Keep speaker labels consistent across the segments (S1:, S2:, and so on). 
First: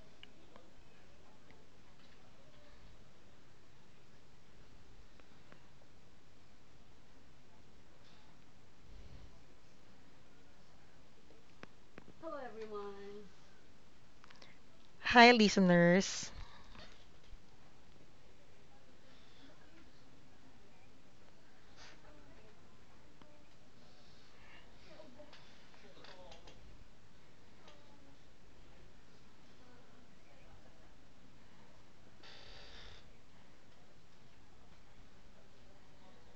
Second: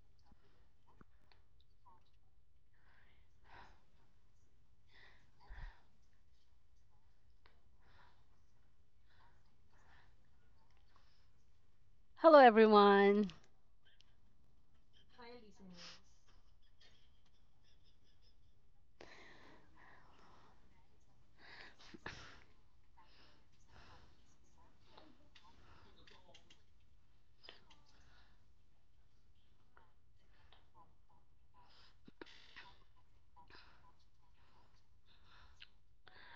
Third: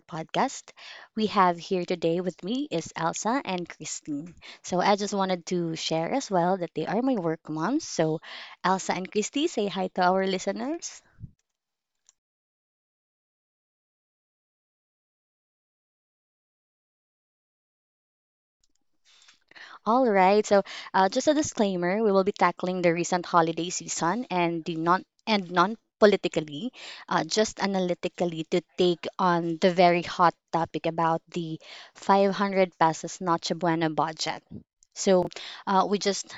S1: podcast. We have here today with me is Elsa and Christine. So I just wanted to share as well that they are my work moms. So Elsa and Christy, say hi to our listeners.
S2: Hello, everyone.
S3: Hi, listeners.
S1: All right. So just a disclaimer: we will be tackling the recent holiday season and the non politically, just analytically to take on the very hot topic about the 500 pesos Noche Buena budget. So uh, we just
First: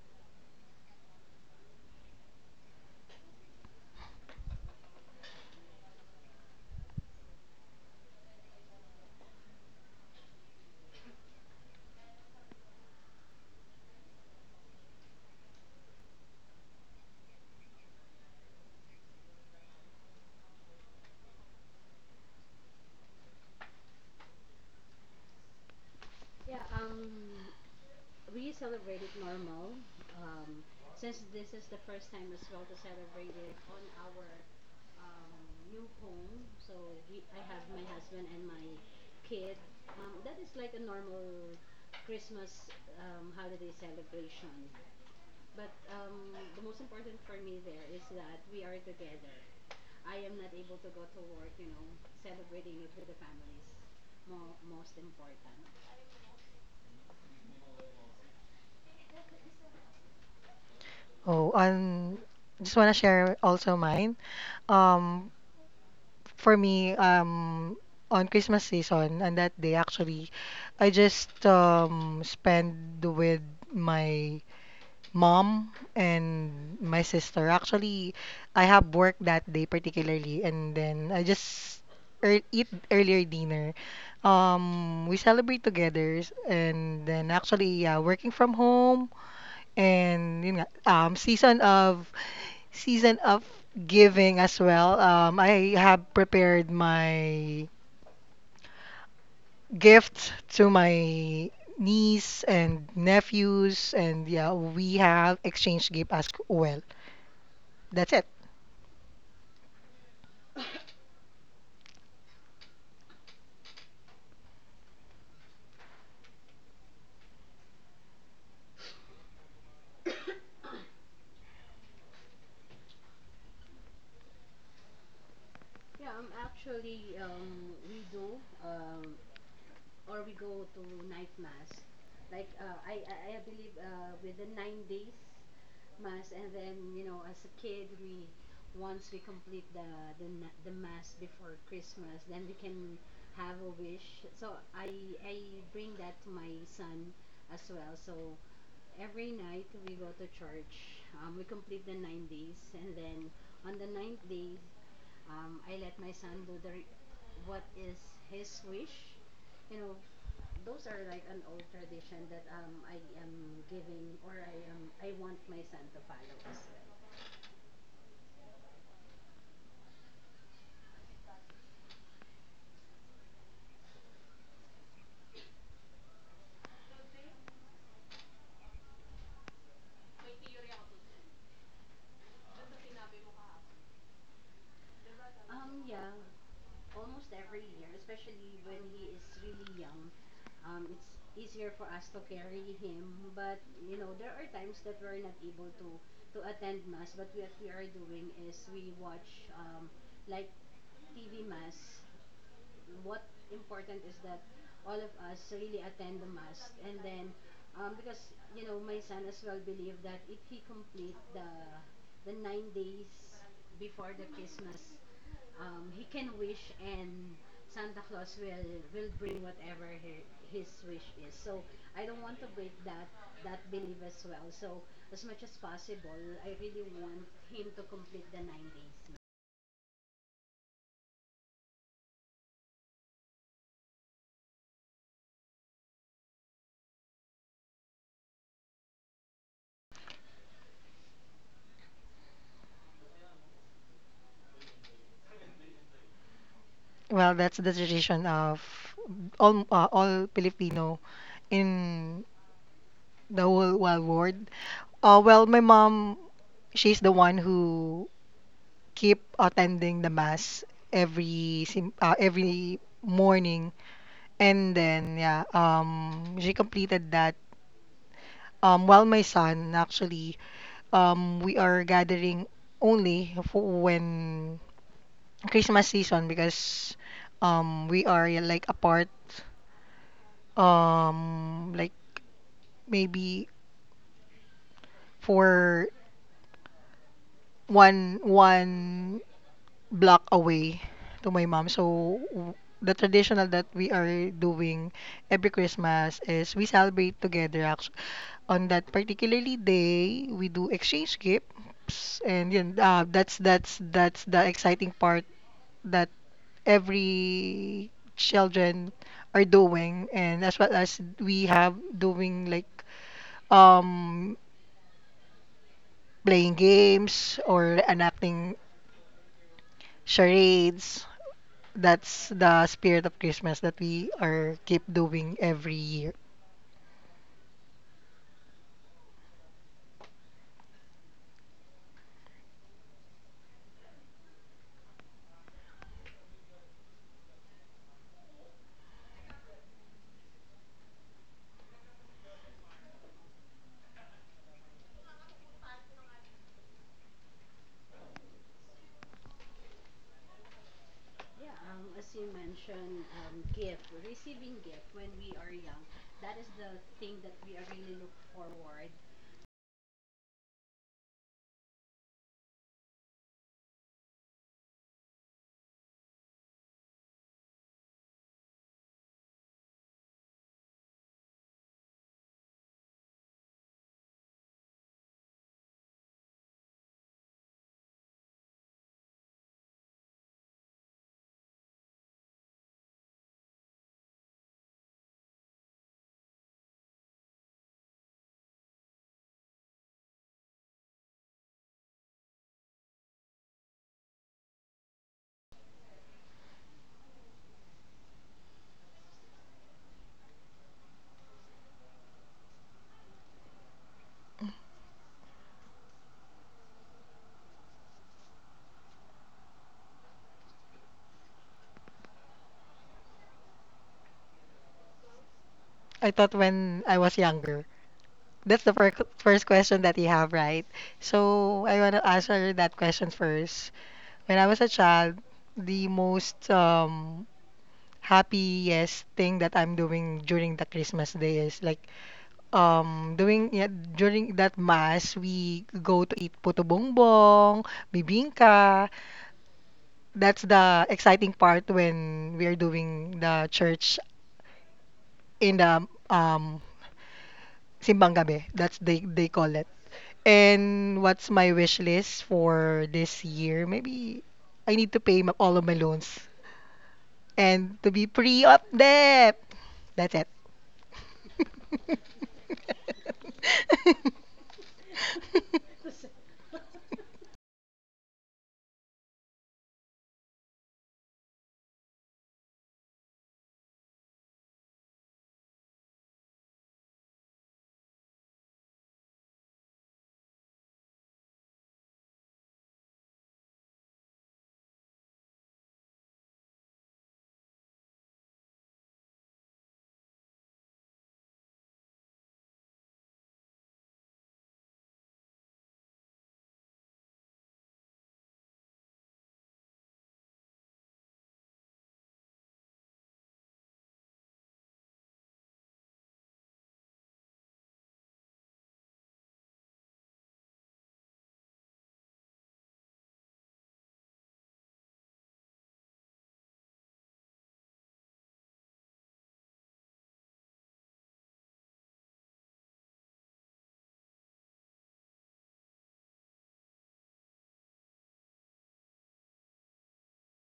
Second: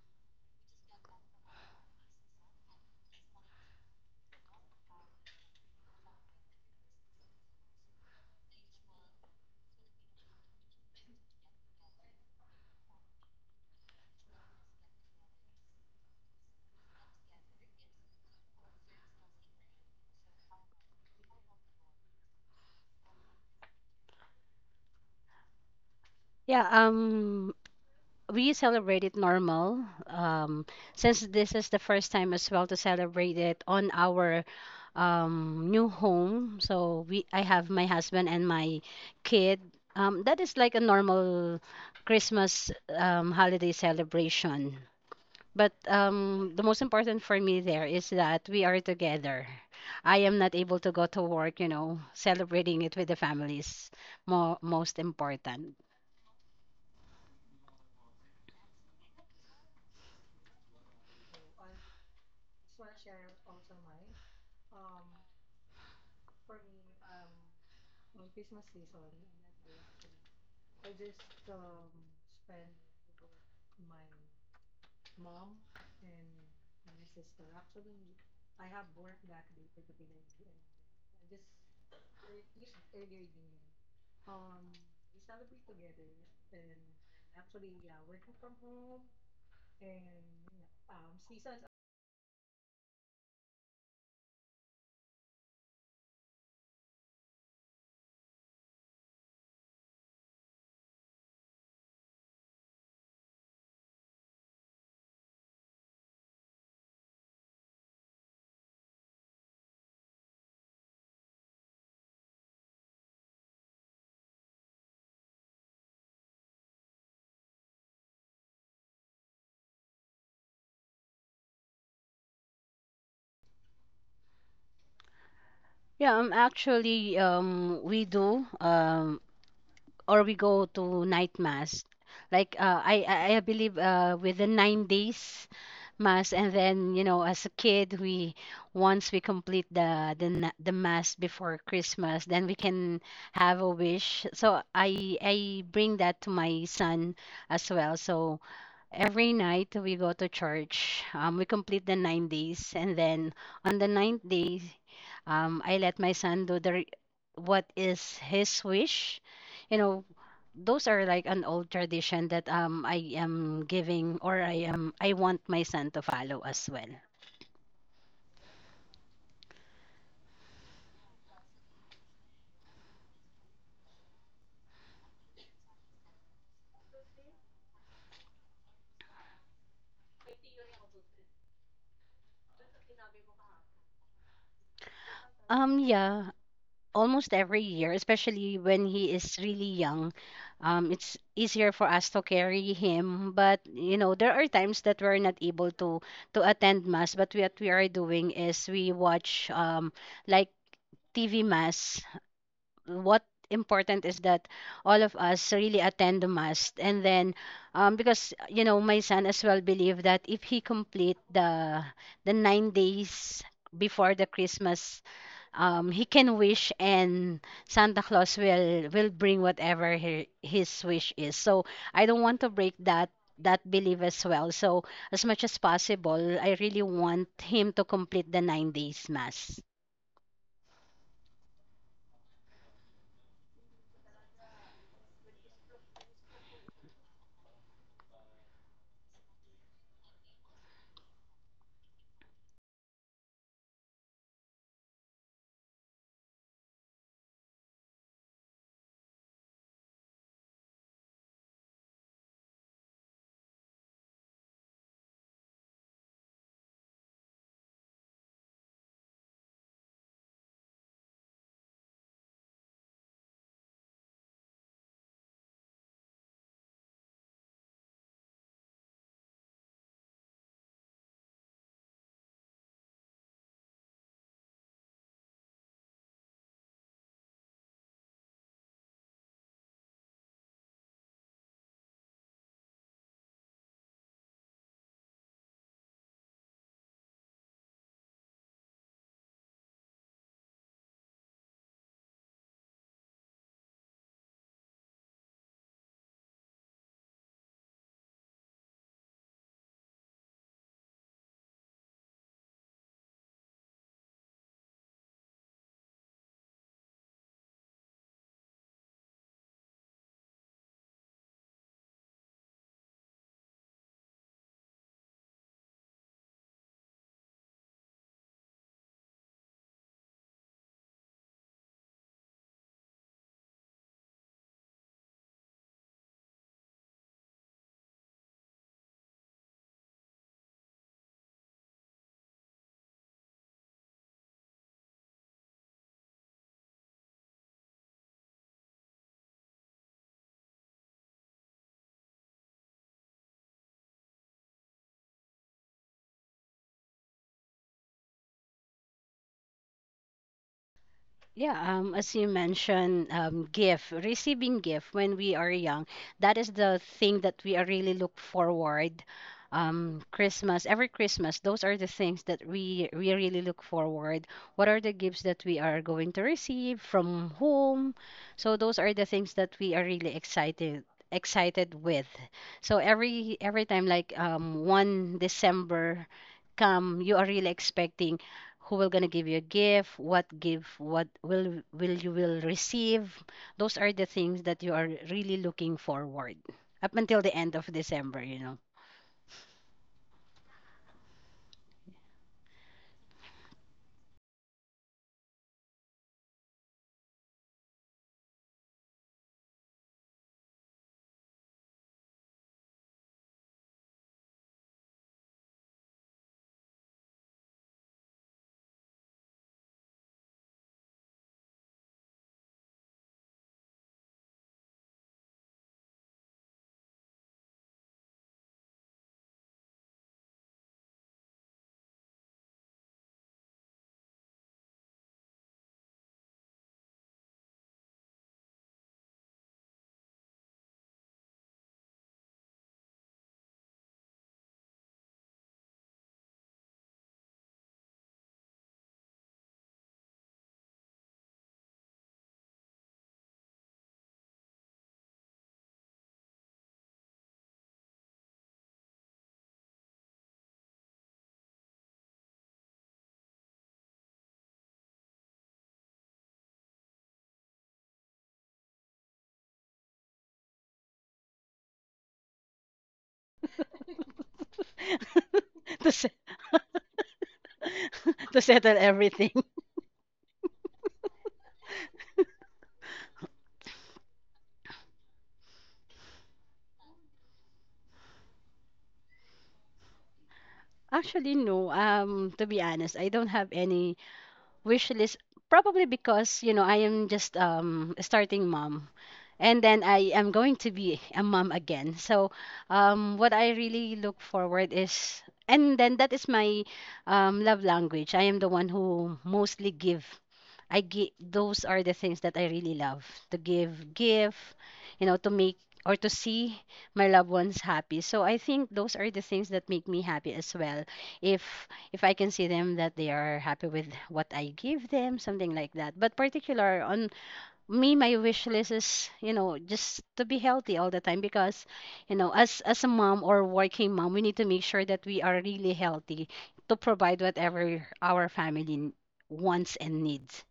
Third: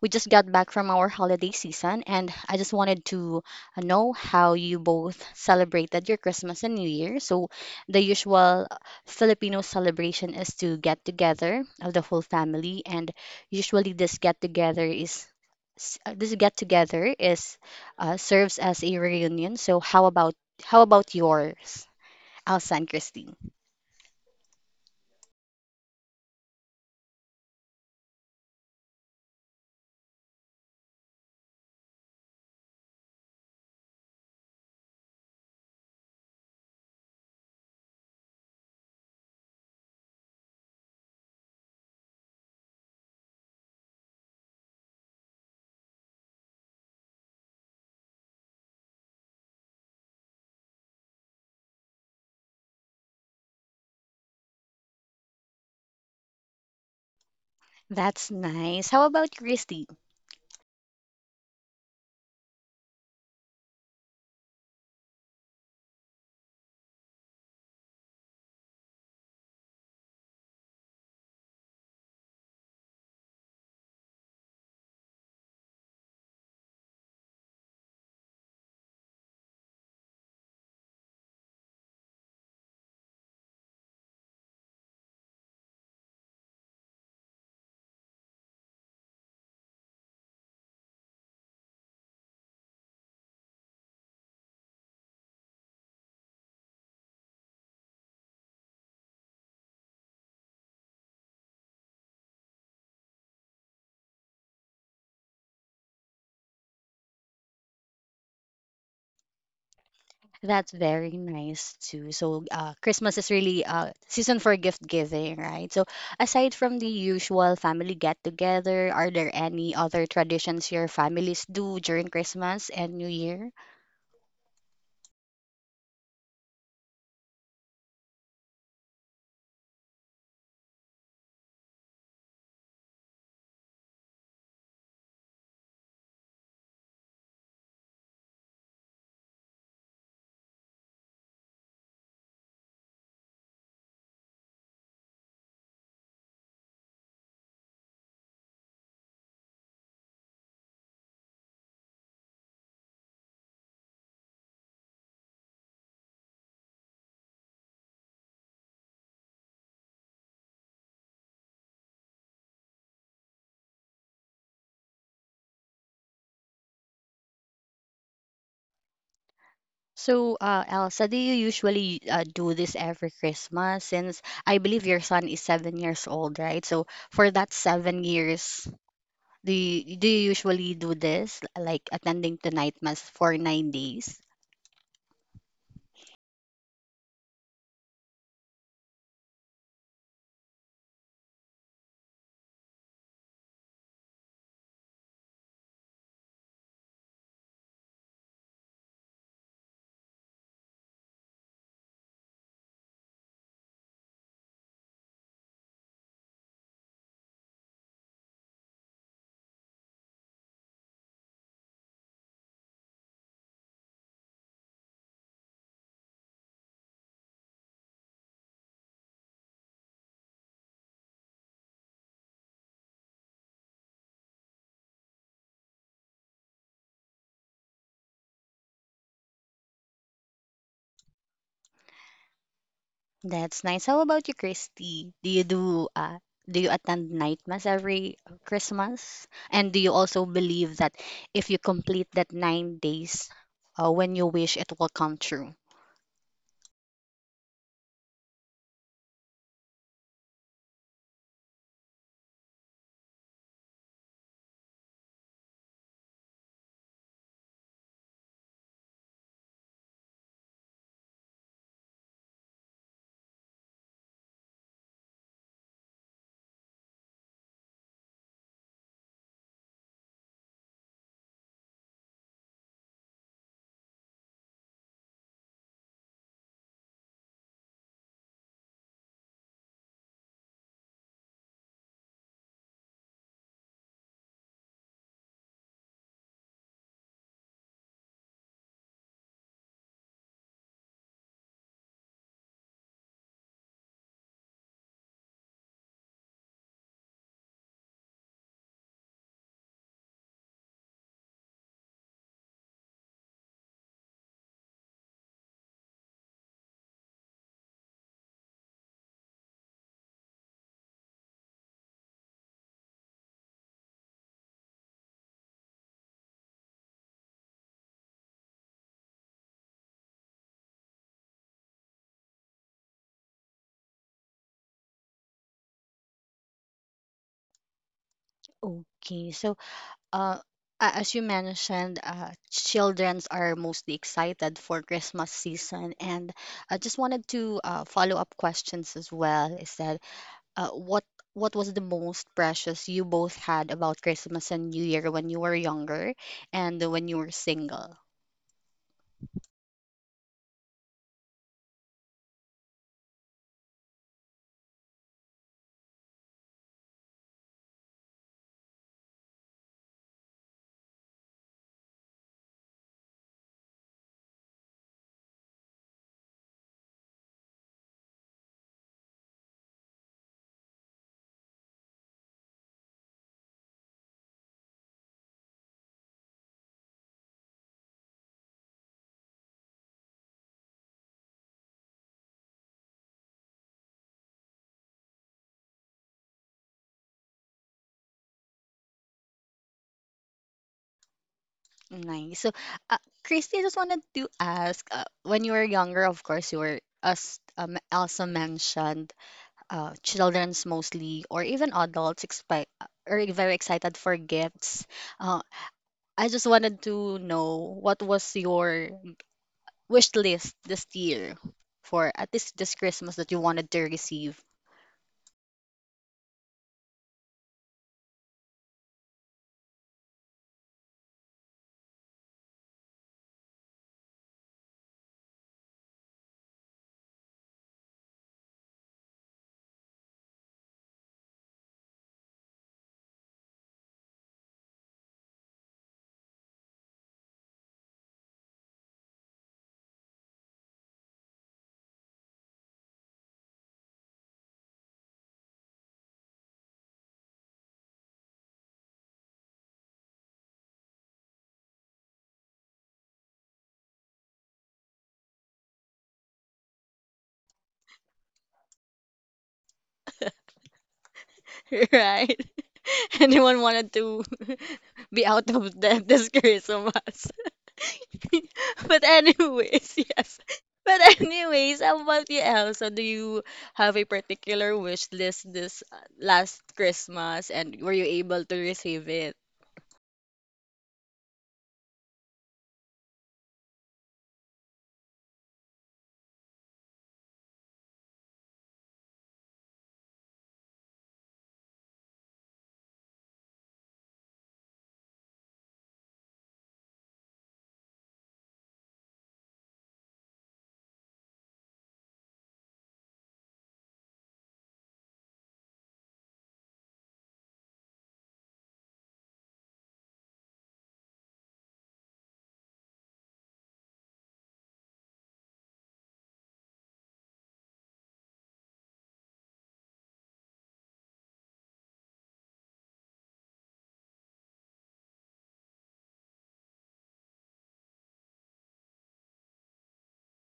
S1: we just got back from our holiday season, and I just wanted to know how you both celebrated your Christmas and New Year. So the usual Filipino celebration is to get together of the whole family, and usually this get together is this get together is serves as a reunion. So how about yours, Elsa and Christine?
S2: Yeah, um, we celebrated normal. Since this is the first time as well to celebrate it on our new home, so we I have my husband and my kid. That is like a normal Christmas holiday celebration. But the most important for me there is that we are together. I am not able to go to work, you know, celebrating it with the families. More most important.
S1: That's nice. How about Christine?
S3: Oh, on just want to share also mine. Um, for me, on Christmas season, on that day actually, I just spend with my mom and my sister. Actually, I have work that day particularly, and then I just ear eat earlier dinner. We celebrate together, and then actually, yeah, working from home. And yun nga, season of giving as well. I have prepared my gifts to my niece and nephews, and yeah, we have exchange gift as well. That's it.
S1: That's very nice too. So, Christmas is really season for gift giving, right? So, aside from the usual family get together, are there any other traditions your families do during Christmas and New Year?
S2: We do, or we go to night mass. Like, I believe, within 9 days mass, and then, you know, as a kid, we once we complete the mass before Christmas, then we can have a wish. So I bring that to my son as well. So every night we go to church. We complete the 9 days, and then on the ninth day, I let my son do what is his wish. You know, those are like an old tradition that I am giving or I want my son to follow as well.
S1: So, Elsa, do you usually do this every Christmas? Since I believe your son is 7 years old, right? So, for that 7 years, do you usually do this, like attending the night mass for 9 days?
S2: Um, yeah, almost every year, especially when he is really young. It's easier for us to carry him, but you know there are times that we're not able to attend mass. But what we are doing is we watch like TV mass. What important is that all of us really attend the mass, and then because you know my son as well believe that if he complete the 9 days before the Christmas he can wish and Santa Claus will bring whatever he, his wish is. So I don't want to break that belief as well. So as much as possible, I really want him to complete the 9 days mass.
S1: That's nice. How about you, Christy? Do you do do you attend night mass every Christmas? And do you also believe that if you complete that 9 days, when you wish, it will come true?
S3: Well, that's the tradition of all Filipino in the whole wide world. Well, my mom, she's the one who keep attending the mass every morning, and then yeah, she completed that, while my son actually, we are gathering only for when Christmas season, because we are, yeah, like apart, like maybe for one block away to my mom. The traditional that we are doing every Christmas is we celebrate together. Actually, on that particularly day, we do exchange gifts, and yun, that's the exciting part that every children are doing, and as well as we have doing like um playing games or enacting charades. That's the spirit of Christmas that we are keep doing every year.
S1: Okay, so uh, as you mentioned, childrens are mostly excited for Christmas season, and I just wanted to follow up questions as well. Is that uh, what what was the most precious you both had about Christmas and New Year when you were younger and when you were single?
S2: Yeah, as you mentioned, gift, receiving gift when we are young, that is the thing that we are really look forward. Christmas, every Christmas, those are the things that we really look forward. What are the gifts that we are going to receive from whom? So those are the things that we are really excited with. So every time, like one December come you are really expecting who will gonna give you a gift, what gift what will you will receive, those are the things that you are really looking forward up until the end of December, you know.
S1: Nice. So, uh, Christy, I just wanted to ask, when you were younger, of course, you were, as Elsa mentioned, children's mostly, or even adults, are very excited for gifts. Uh, I just wanted to know what was your wish list this year for at least this Christmas that you wanted to receive?
S3: I thought when I was younger. That's the first question that you have, right? So I want to answer that question first. When I was a child, the most happiest thing that I'm doing during the Christmas day is like doing, yeah, during that mass we go to eat puto bongbong, bibingka. That's the exciting part when we are doing the church in the simbang gabi. That's they call it. And what's my wish list for this year? Maybe I need to pay all of my loans and to be free of debt. That's it.
S1: Right? Anyone wanted to be out of
S2: to,
S1: the
S2: se-
S1: disgrace of us.
S2: to settle
S1: But
S2: everything
S1: anyways, yes. But anyways, how about you, Elsa? Do you have a particular wish list this last Christmas, and were you able to receive it?
S2: actually no, to be honest I don't have any wish list, probably because you know I am just a starting mom, and then I am going to be a mom again. So, what I really look forward is, and then that is my love language. I am the one who mostly give. I give. Those are the things that I really love to give, you know, to make or to see my loved ones happy. So I think those are the things that make me happy as well. If if I can see them that they are happy with what I give them, something like that. But particular on me my wish list is you know just to be healthy all the time because you know as a mom or working mom we need to make sure that we are really healthy to provide whatever our family wants and needs,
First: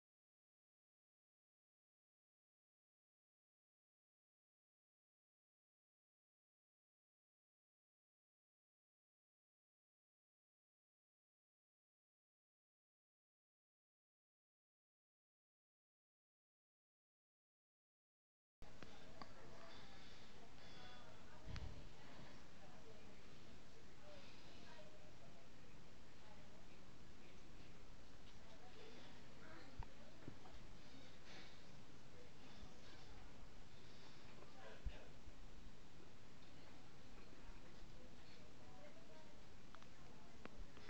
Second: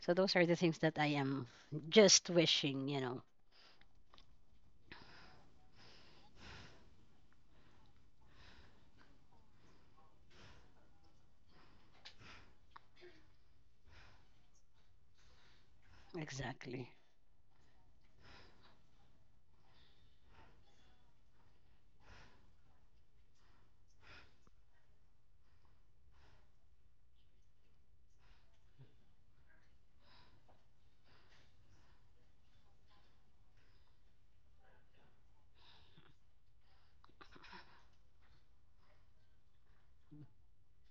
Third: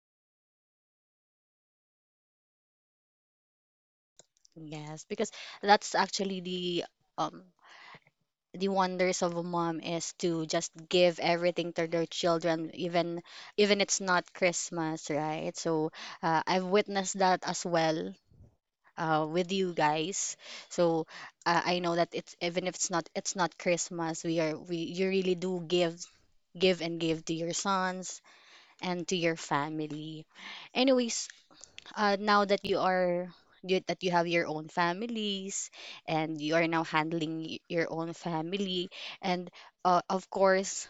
S2: so those are the things that I am just wishing, you know.
S1: Yes, because that's actually the um wonders of a mom is to just give everything to their children, even even it's not Christmas, right? So I've
S2: Exactly.
S1: witnessed that as well, with you guys. So I know that it's, even if it's not, it's not Christmas, we you really do give and give to your sons and to your family. Anyways, now that you, that you have your own families and you are now handling your own family, and of course,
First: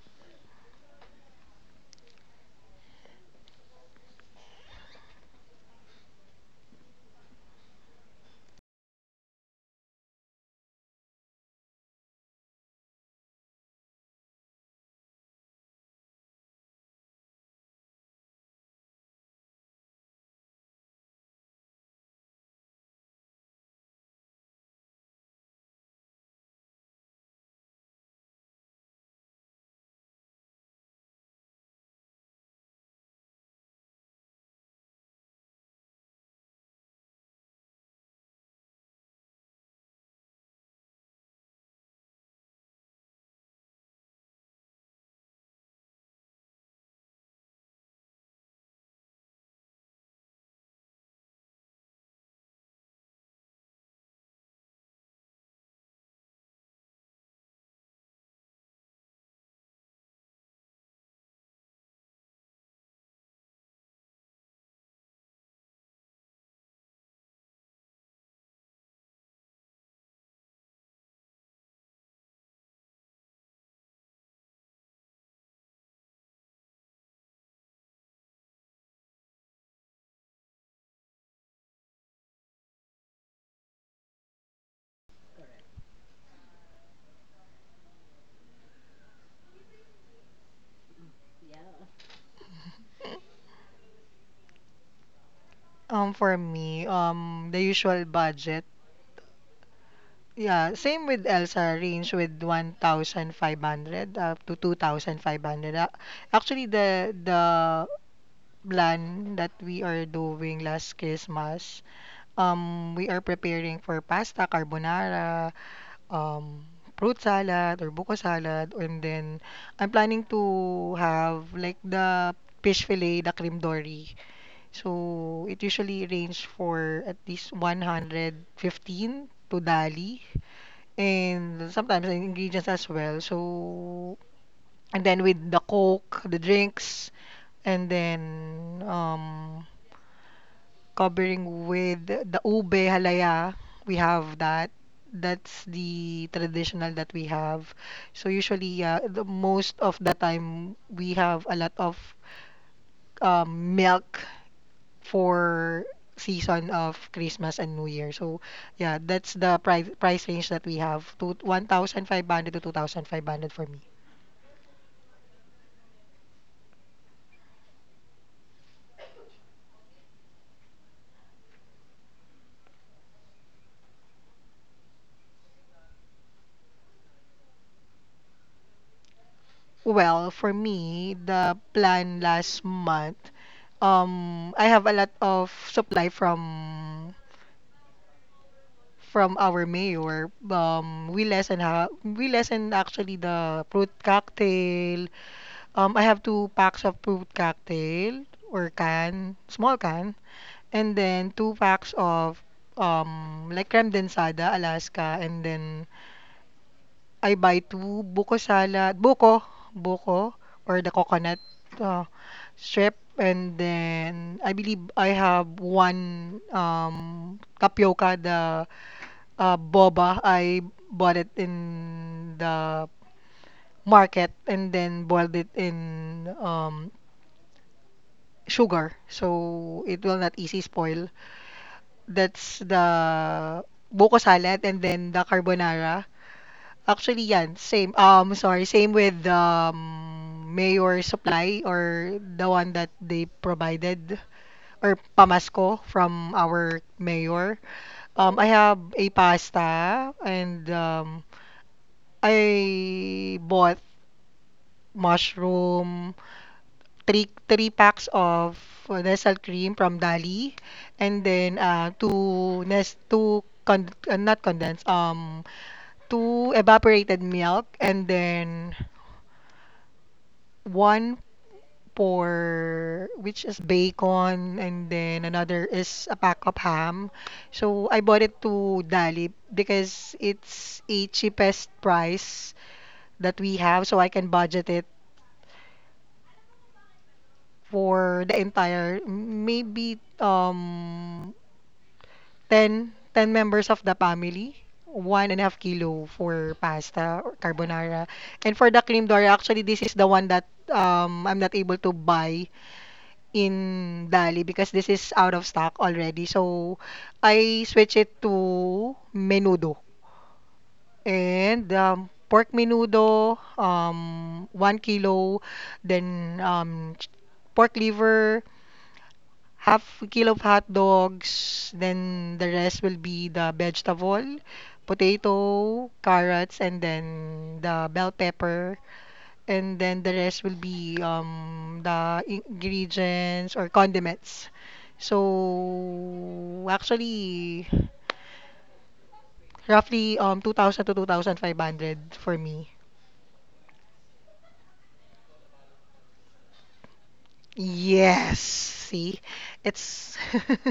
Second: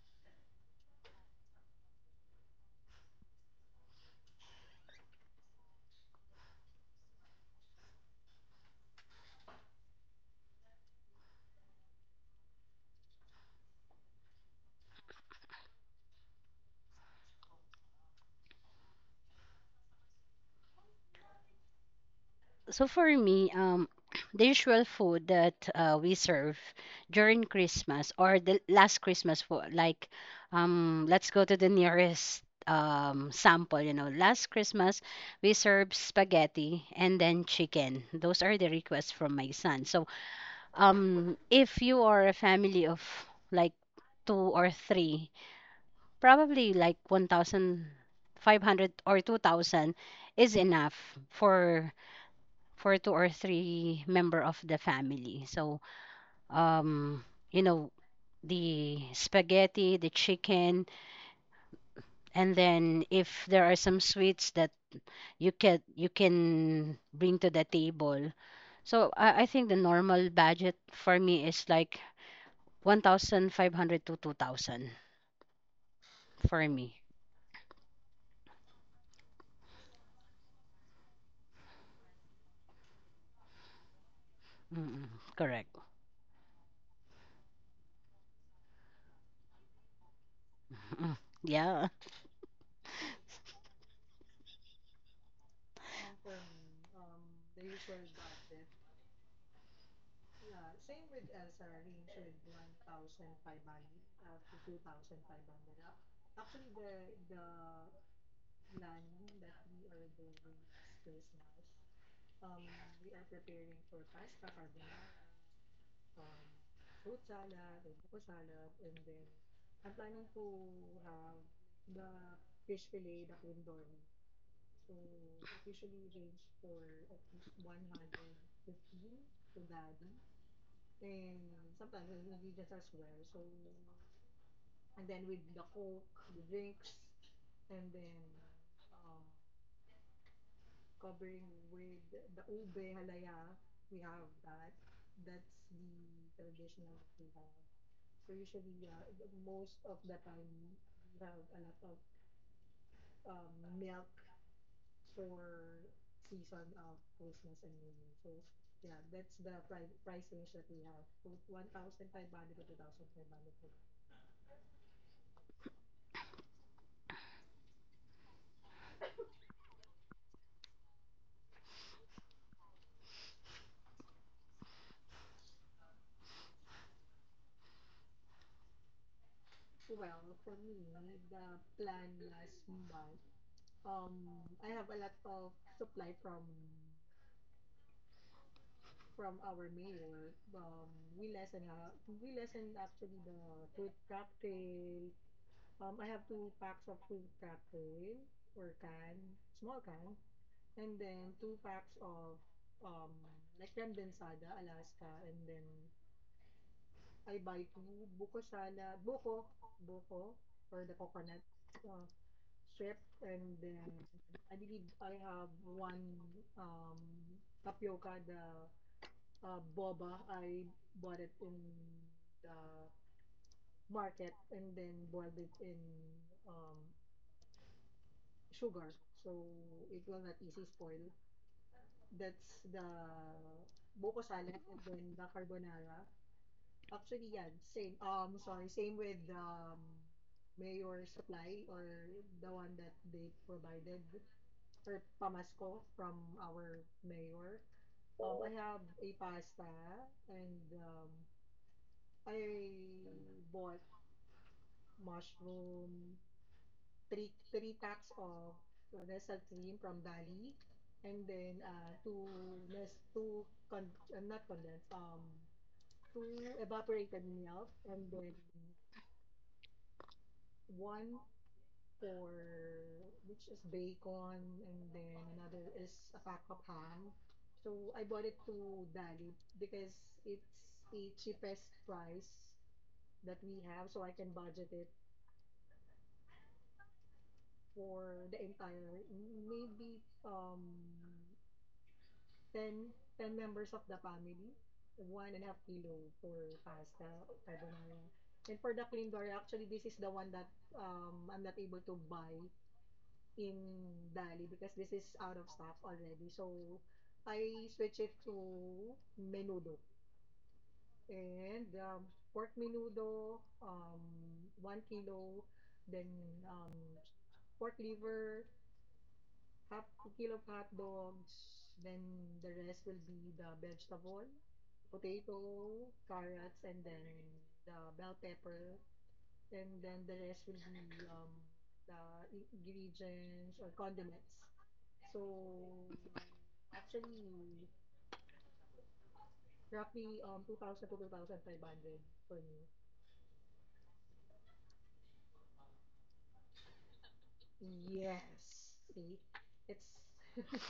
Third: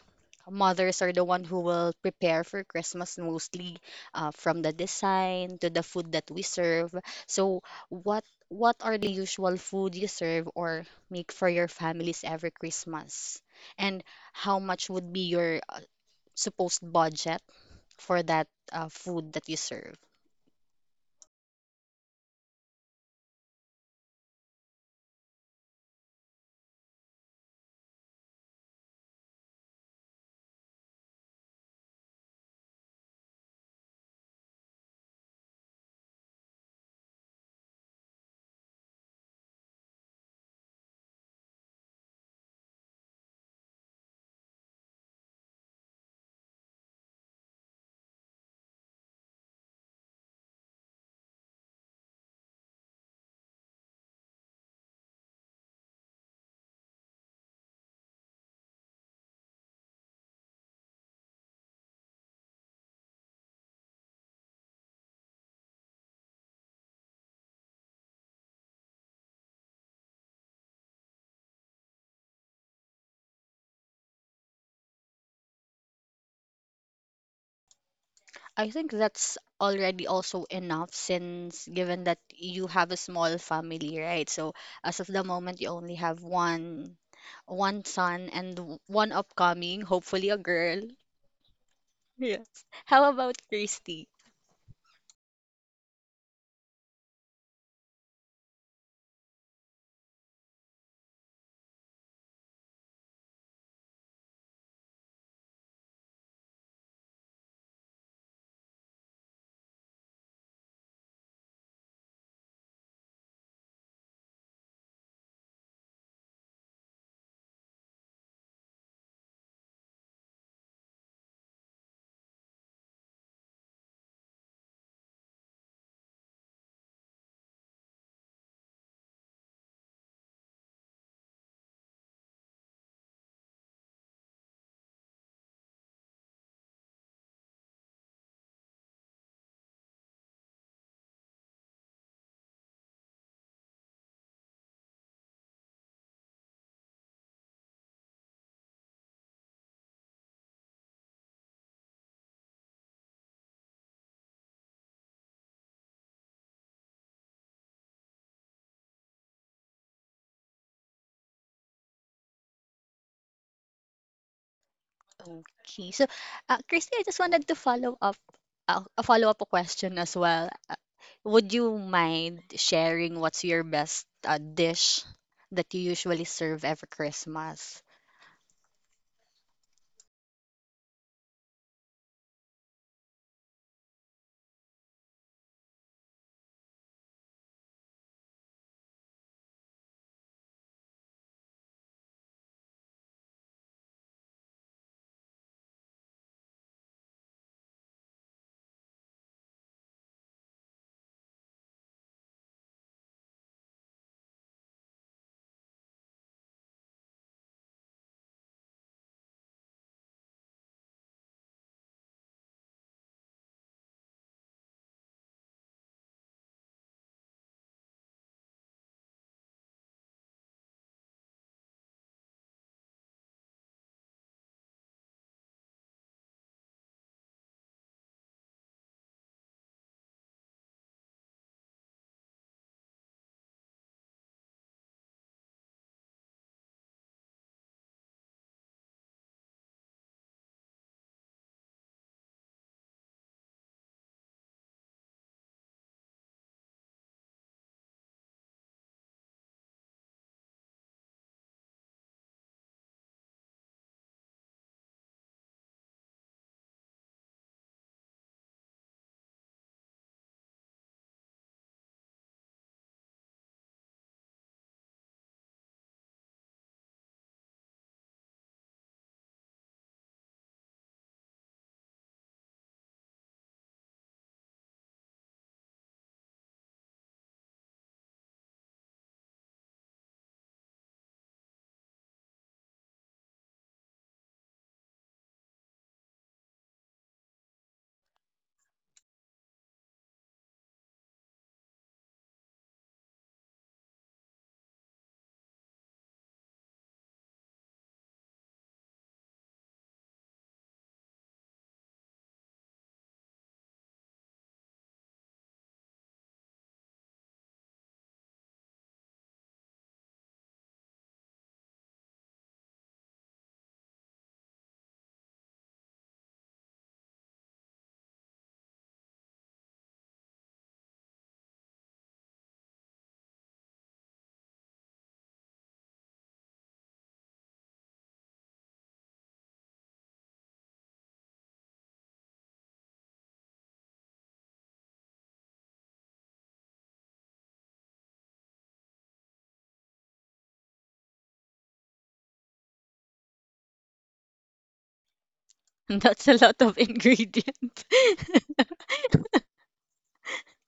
S1: mothers are the one who will prepare for Christmas mostly, from the design to the food that we serve. So what are the usual food you serve or make for your families every Christmas, and how much would be your supposed budget for that food that you serve?
S2: So for me, the usual food that we serve during Christmas or the last Christmas for like, let's go to the nearest sample. You know, last Christmas we served spaghetti and then chicken. Those are the requests from my son. So if you are a family of like two or three, probably like 1,500 or 2,000 is enough for for two or three member of the family. So, um, you know, the spaghetti, the chicken, and then if there are some sweets that you can bring to the table. So I think the normal budget for me is like 1,500 to 2,000 for me.
S1: I think that's already also enough, since given that you have a small family, right? So as
S2: Mm.
S1: of the moment you
S2: Correct.
S1: only have one son and one upcoming, hopefully a girl.
S2: Mm. Yeah.
S1: Yes. How about Christy?
S3: For me, the usual budget. Yeah, same with Elsa, range with 1,500 up to 2,500. Actually, the plan that we are doing last Christmas. We are preparing for pasta, carbonara, um, fruit salad or buko salad, and then I'm planning to have like the fish fillet, the cream dory. So it usually range for at least 115 to dali, and sometimes the ingredients as well. So and then with the coke, the drinks, and then covering with the ube halaya. We have that. That's the traditional that we have. So usually, the most of the time, we have a lot of milk for season of Christmas and New Year. So yeah, that's the price range that we have to 1,500 to 2,500 for me.
S1: Okay. So Christy, I just wanted to follow up a follow up a question as well. Would you mind sharing what's your best dish that you usually serve every Christmas?
S3: Well, for me, the plan last month, I have a lot of supply from our mayor, we lessen actually the fruit cocktail. I have two packs of fruit cocktail or can, small can, and then two packs of like creme densada Alaska, and then I buy two buko salad, buko or the coconut, uh, strip. And then I believe I have one tapioca, the boba. I bought it in the market and then boiled it in sugar. So it will not easy spoil. That's the buko salad and then the carbonara. Actually, yan. Same. Sorry. Same with Mayor Supply or the one that they provided or Pamasco from our mayor. I have a pasta and I bought mushroom, three packs of Nestle cream from Dali, and then two nest two con not condensed, two evaporated milk, and then one for which is bacon, and then another is a pack of ham. So I bought it to Dali because it's a cheapest price that we have, so I can budget it for the entire, maybe ten members of the family. 1.5 kilo for pasta or carbonara, and for the cream dory, actually this is the one that I'm not able to buy in Dali because this is out of stock already, so I switch it to menudo. And pork menudo, 1 kilo, then pork liver, half a kilo of hot dogs, then the rest will be the vegetable, potato, carrots, and then the bell pepper, and then the rest will be the ingredients or condiments. So actually, roughly 2000 to 2500 for me.
S1: That's a lot of ingredients.
S3: Yes, see? It's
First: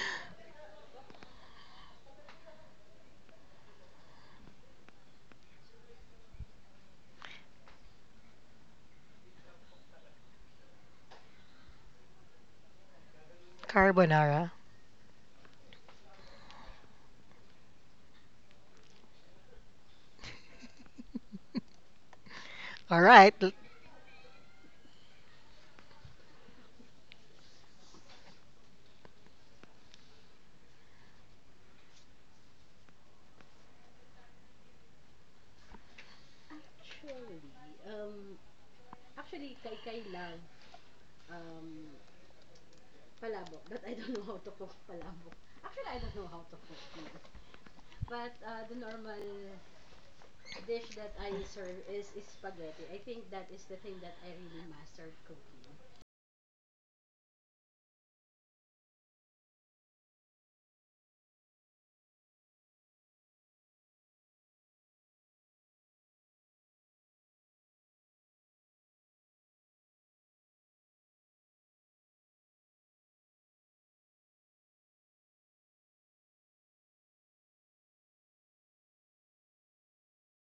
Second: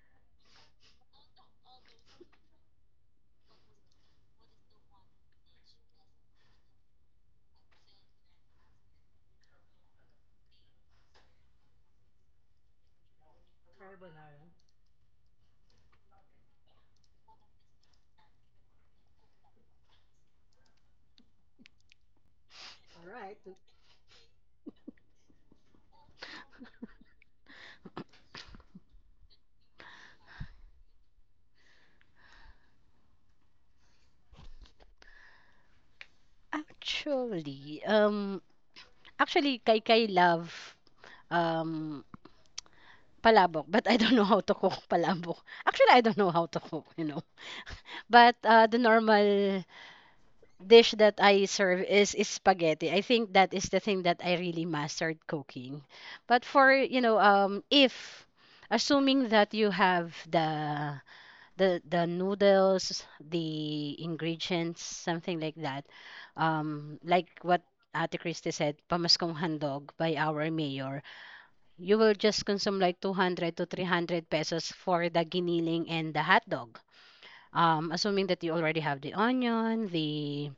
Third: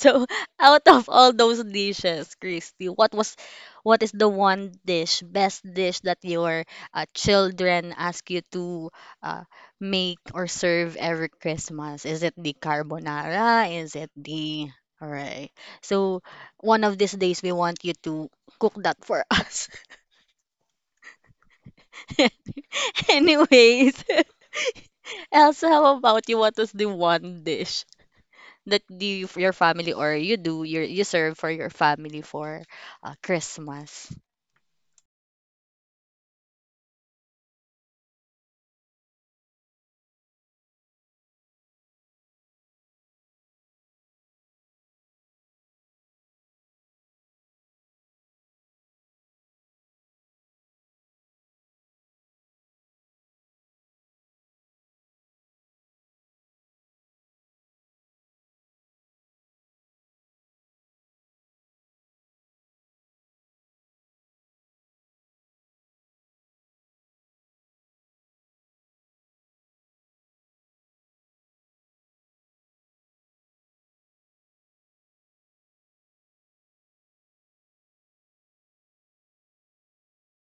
S1: So, out of all those dishes, Christy, what is the one dish, best dish that your children ask you to uh, make or serve every Christmas? Is it the carbonara? Is it
S3: carbonara.
S1: the— All right. So, one of these days we want you to cook that for us.
S3: All right.
S1: Anyways, Elsa, how about you? What was the one dish that you your family or you do your you serve for your family for Christmas?
S2: Actually, um, actually, kay love, um, Palabok, but I don't know how to cook palabok. Actually, I don't know how to cook, you know. But the normal dish that I serve is spaghetti. I think that is the thing that I really mastered cooking. But for, you know, if assuming that you have the noodles, the ingredients, something like that, like what Ate Christie said, pamaskong handog by our mayor, you will just consume like 200 to 300 pesos for the giniling and the hot dog. Assuming that you already have the onion, the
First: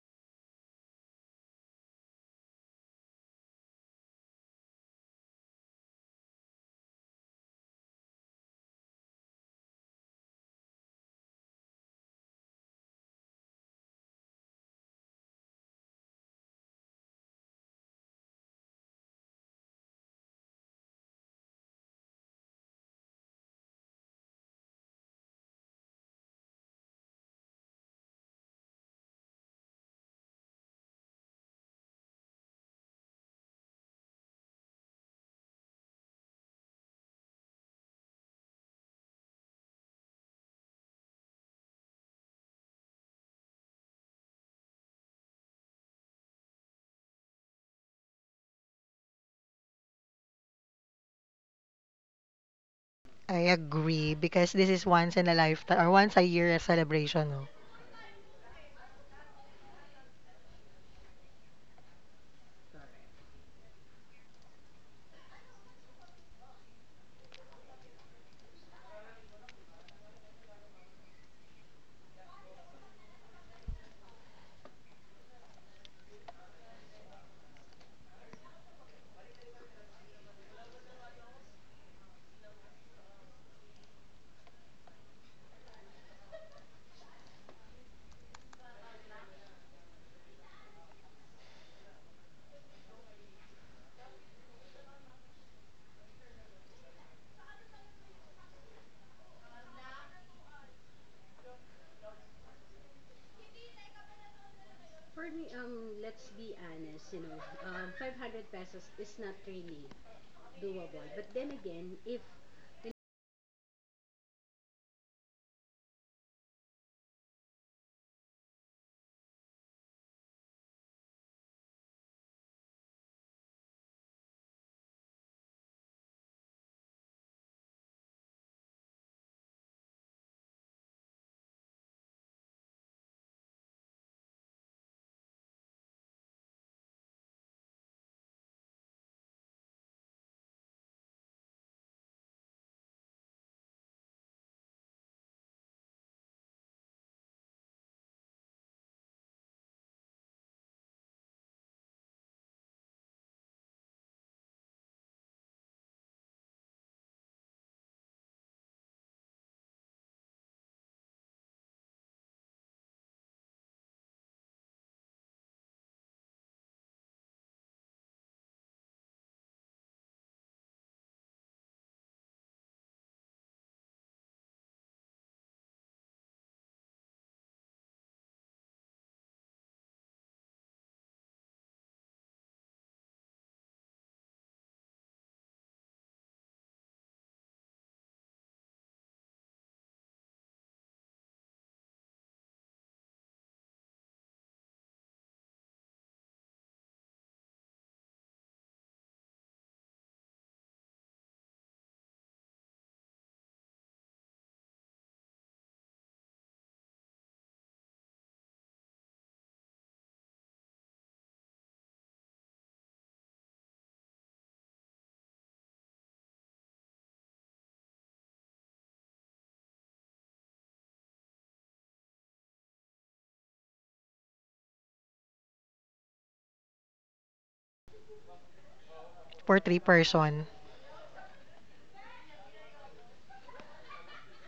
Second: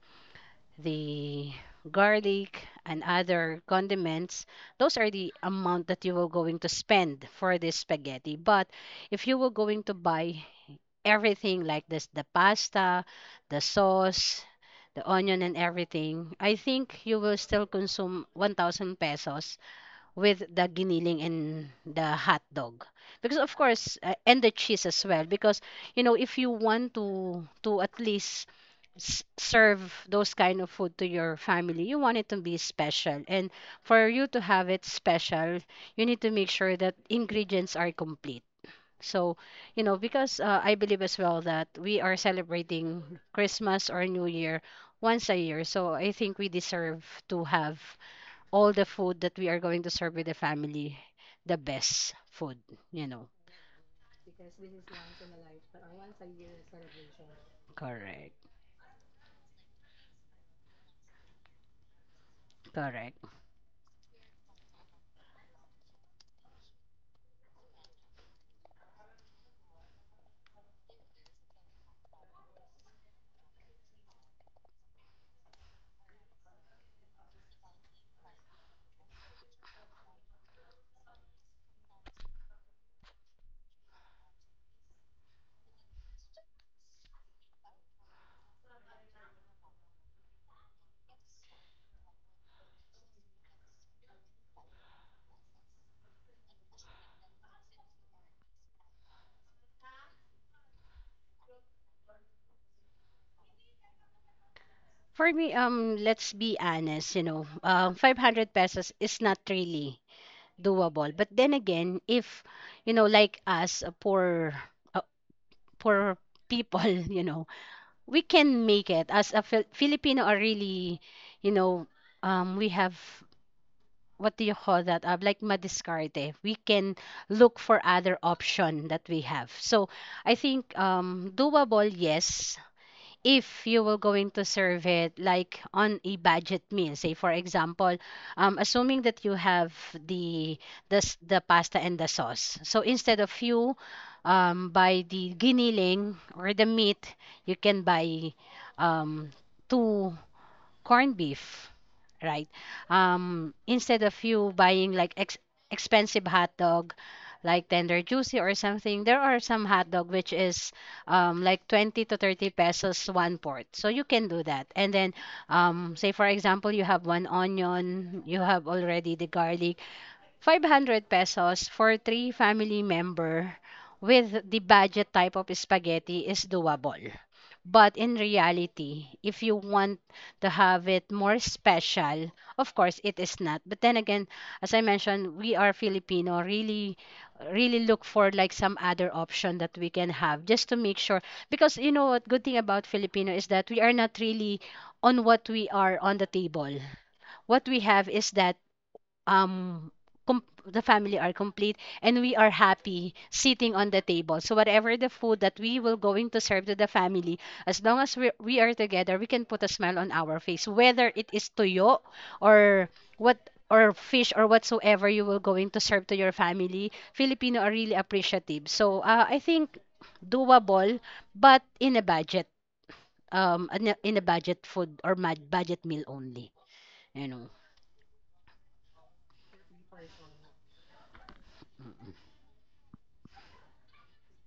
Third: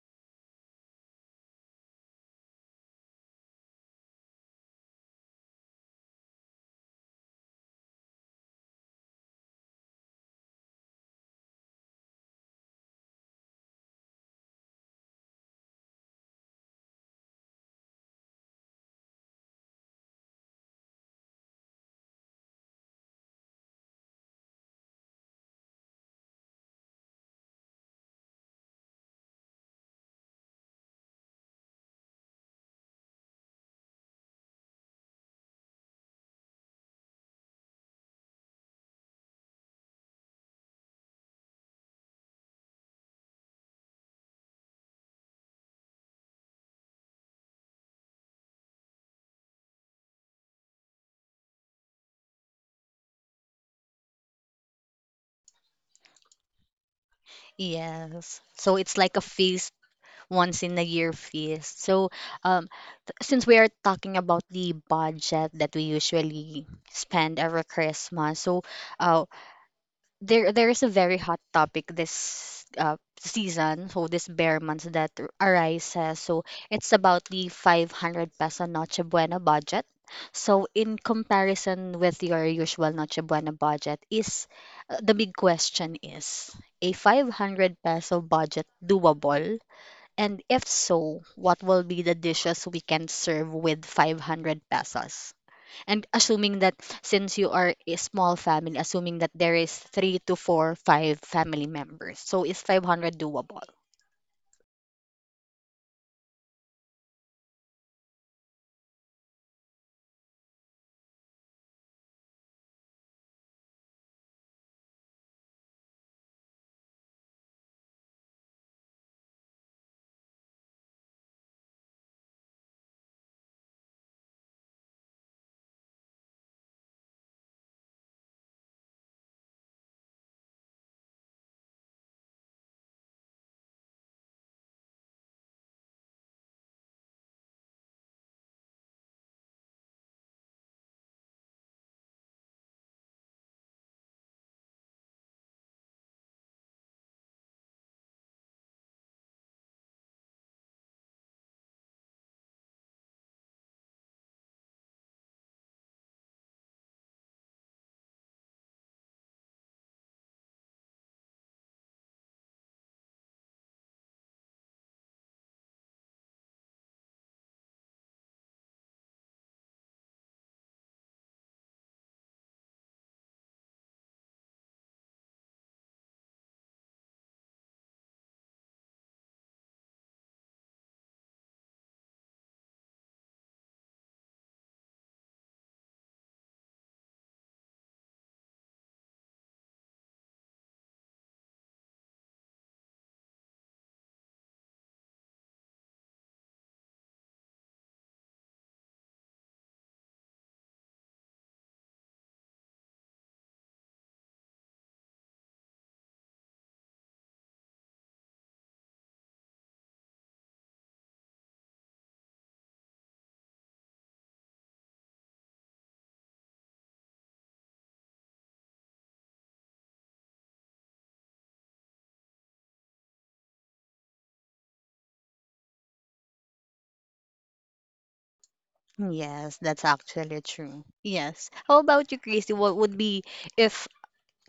S2: the garlic, and other condiments, those are the amount that you will going to spend for this spaghetti. But if you were going to buy everything like this, the pasta, the sauce, the onion and everything, I think you will still consume 1,000 pesos with the giniling and the hot dog because of course and the cheese as well because you know if you want to at least serve those kind of food to your family you want it to be special, and for you to have it special you need to make sure that ingredients are complete. So you know because I believe as well that we are celebrating Christmas or New Year once a year, so I think we deserve to have all the food that we are going to serve with the family, the best food, you know.
S3: I agree because this is once in a lifetime or once a year celebration, no?
S1: Yes.
S2: Correct.
S1: So it's like a feast, once in a year feast. So um
S2: Correct.
S1: since we are talking about the budget that we usually spend every Christmas, so uh there there is a very hot topic this season, so this bear months that arises. So it's about the 500 peso Noche Buena budget. So, in comparison with your usual Noche Buena budget, is the big question is, a 500 peso budget doable? And if so, what will be the dishes we can serve with 500 pesos? And assuming that, since you are a small family, assuming that there is three to four, five family members, so is 500 doable?
S2: For me, let's be honest, you know, 500 pesos is not really doable. But then again, if, you know, like us, uh, poor people, you know, we can make it. As a Filipino are really, you know, we have, what do you call that? Like madiscarte. We can look for other option that we have. So I think doable, yes. If you will going to serve it like on a budget meal, say for example, assuming that you have the the pasta and the sauce. So instead of you buy the giniling or the meat, you can buy um, two corned beef, right? Instead of you buying like ex expensive hot dog, like tender juicy or something, there are some hot dog which is like 20 to 30 pesos one port. So you can do that. And then, say for example, you have one onion, you have already the garlic, 500 pesos for three family member with the budget type of spaghetti is doable. But in reality, if you want to have it more special, of course it is not. But then again, as I mentioned, we are Filipino, really look for like some other option that we can have just to make sure, because you know what good thing about Filipino is that we are not really on what we are on the table. What we have is that um the family are complete and we are happy sitting on the table, so whatever the food that we will going to serve to the family, as long as we are together we can put a smile on our face, whether it is tuyo or what or fish or whatsoever you will going to serve to your family, Filipino are really appreciative, so I think doable, but in a budget, in a budget food or mad budget meal only, you know.
S1: Yes,
S3: For three
S1: that's actually
S3: person.
S1: true. Yes. How about
S2: Mm.
S1: you, Christy? What would be if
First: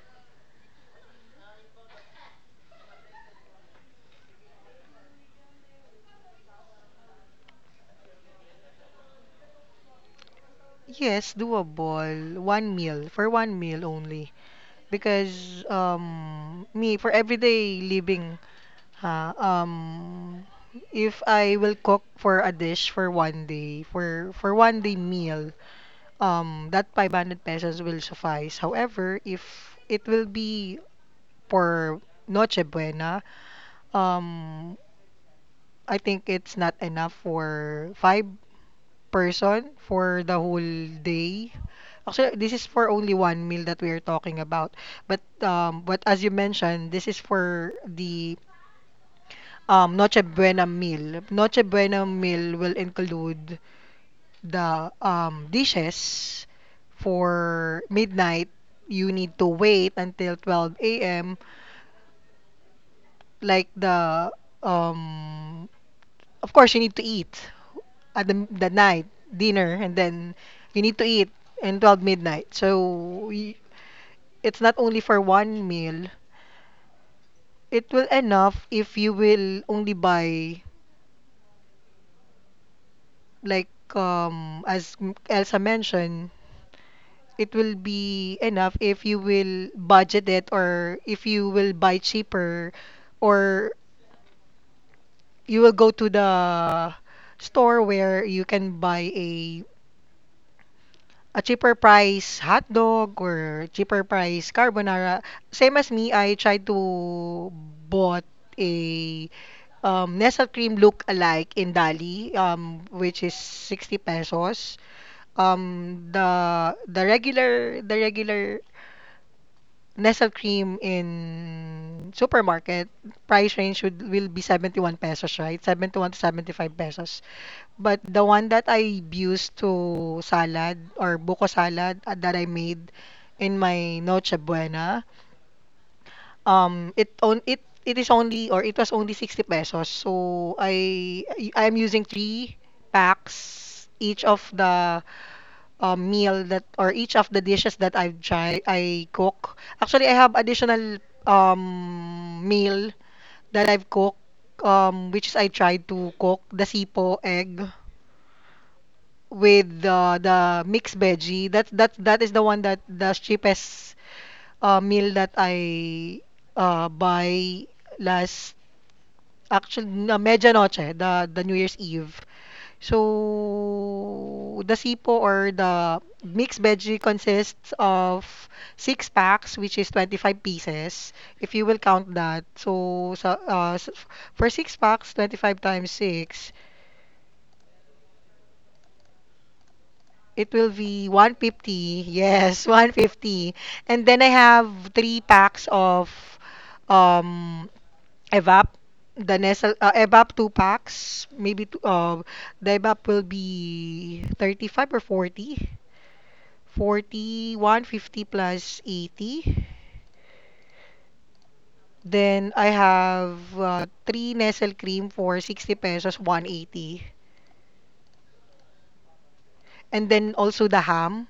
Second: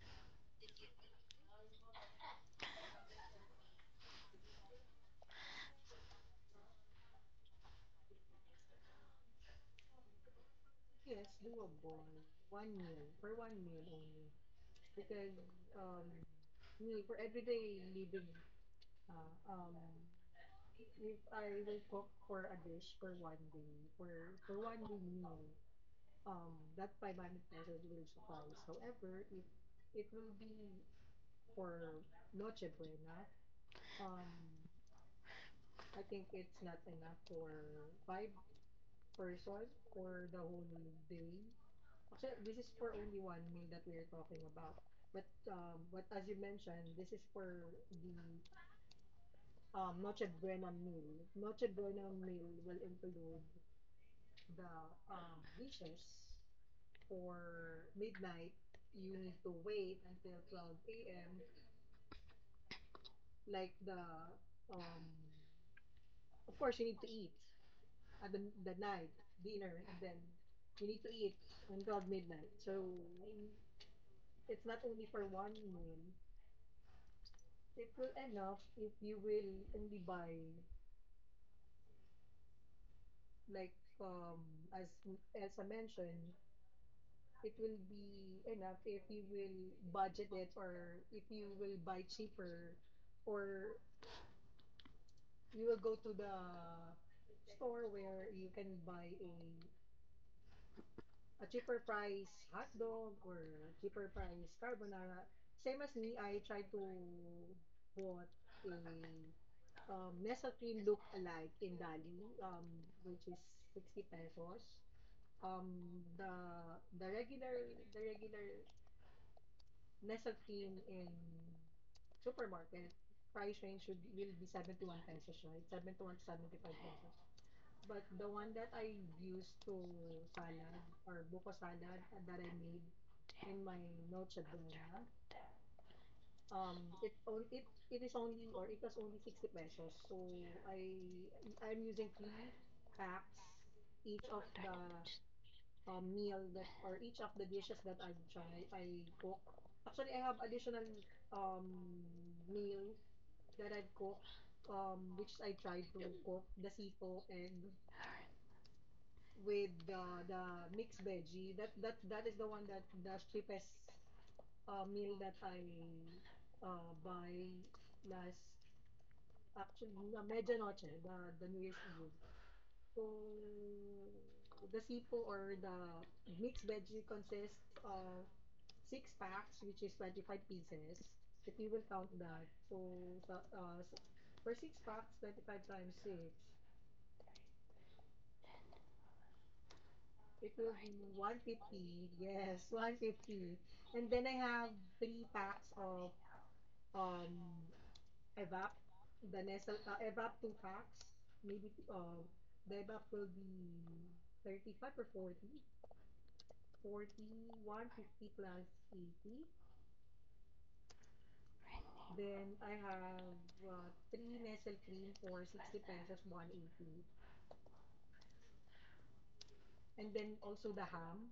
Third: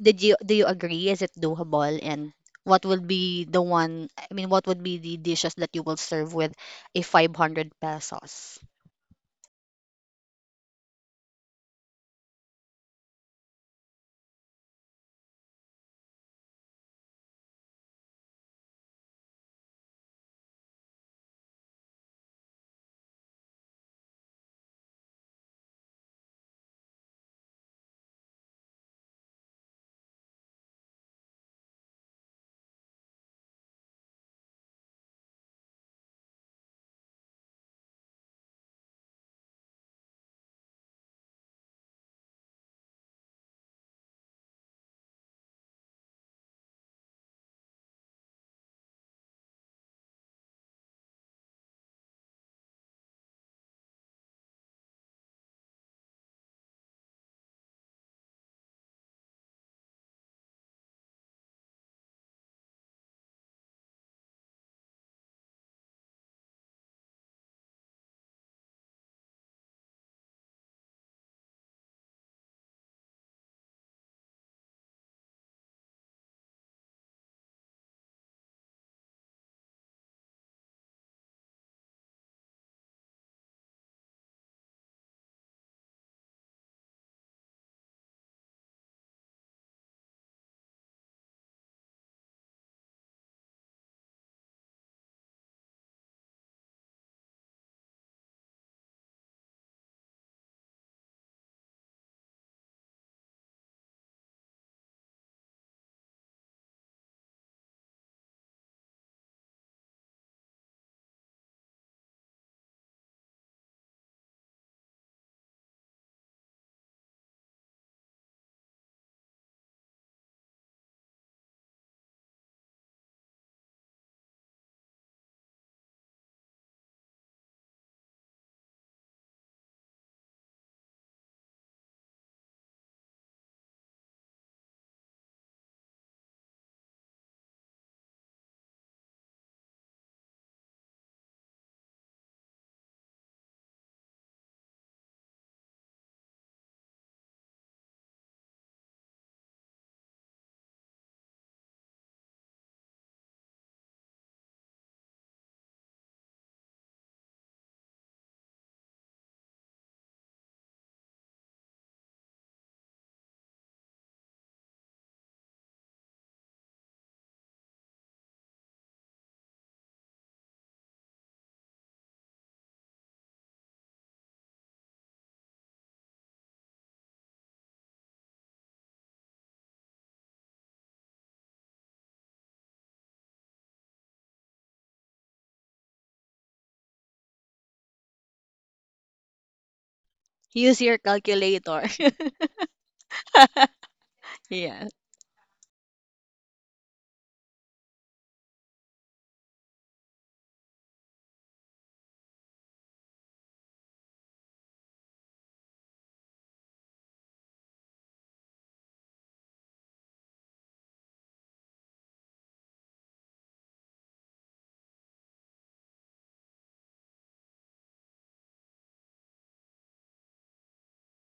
S1: did you— do you agree? Is it doable? And what would be the one? I mean, what would be the dishes that you will serve with a 500 pesos?
S3: Yes, doable. One meal, for one meal only, because me for everyday living, ha, if I will cook for a dish for one day, for one day meal, that 500 pesos will suffice. However, if it will be for Noche Buena, um I think it's not enough for five person for the whole day. Actually, this is for only one meal that we are talking about. But as you mentioned, this is for the Noche Buena meal. Noche Buena meal will include the dishes for midnight. You need to wait until 12 a.m., like the um Of course, you need to eat at the night dinner, and then you need to eat in 12 midnight. It's not only for one meal. It will enough if you will only buy, like, as Elsa mentioned. It will be enough if you will budget it, or if you will buy cheaper, or you will go to the store where you can buy a cheaper price hot dog or cheaper price carbonara. Same as me, I tried to bought a Nestle cream look alike in Dali, which is 60 pesos. The regular Nestle cream in supermarket price range would will be 71 pesos, right? 71 to 75 pesos. But the one that I used to salad or buko salad, that I made in my Noche Buena, um, it on it it is only, or it was only, 60 pesos. So I'm using three packs each of the meal that, or each of the dishes that I've tried I cook. Actually, I have additional meal that I've cooked, which is, I tried to cook the sipo egg, with the mixed veggie. That is the one that the cheapest meal that I buy last, actually, na medianoche, the New Year's Eve. So the sipo or the mixed veggie consists of six packs, which is 25 pieces, if you will count that. So sa, for six packs, 25 times six. It will
S1: Use your
S3: be one
S1: calculator.
S3: fifty Yes, 150. And then I
S1: Yeah.
S3: have three packs of um evap, the nestle, evap. Two packs, maybe the evap will be 35, or forty, one fifty plus 80. Then I have, three nestle cream for 60 pesos, 180. And then also the ham.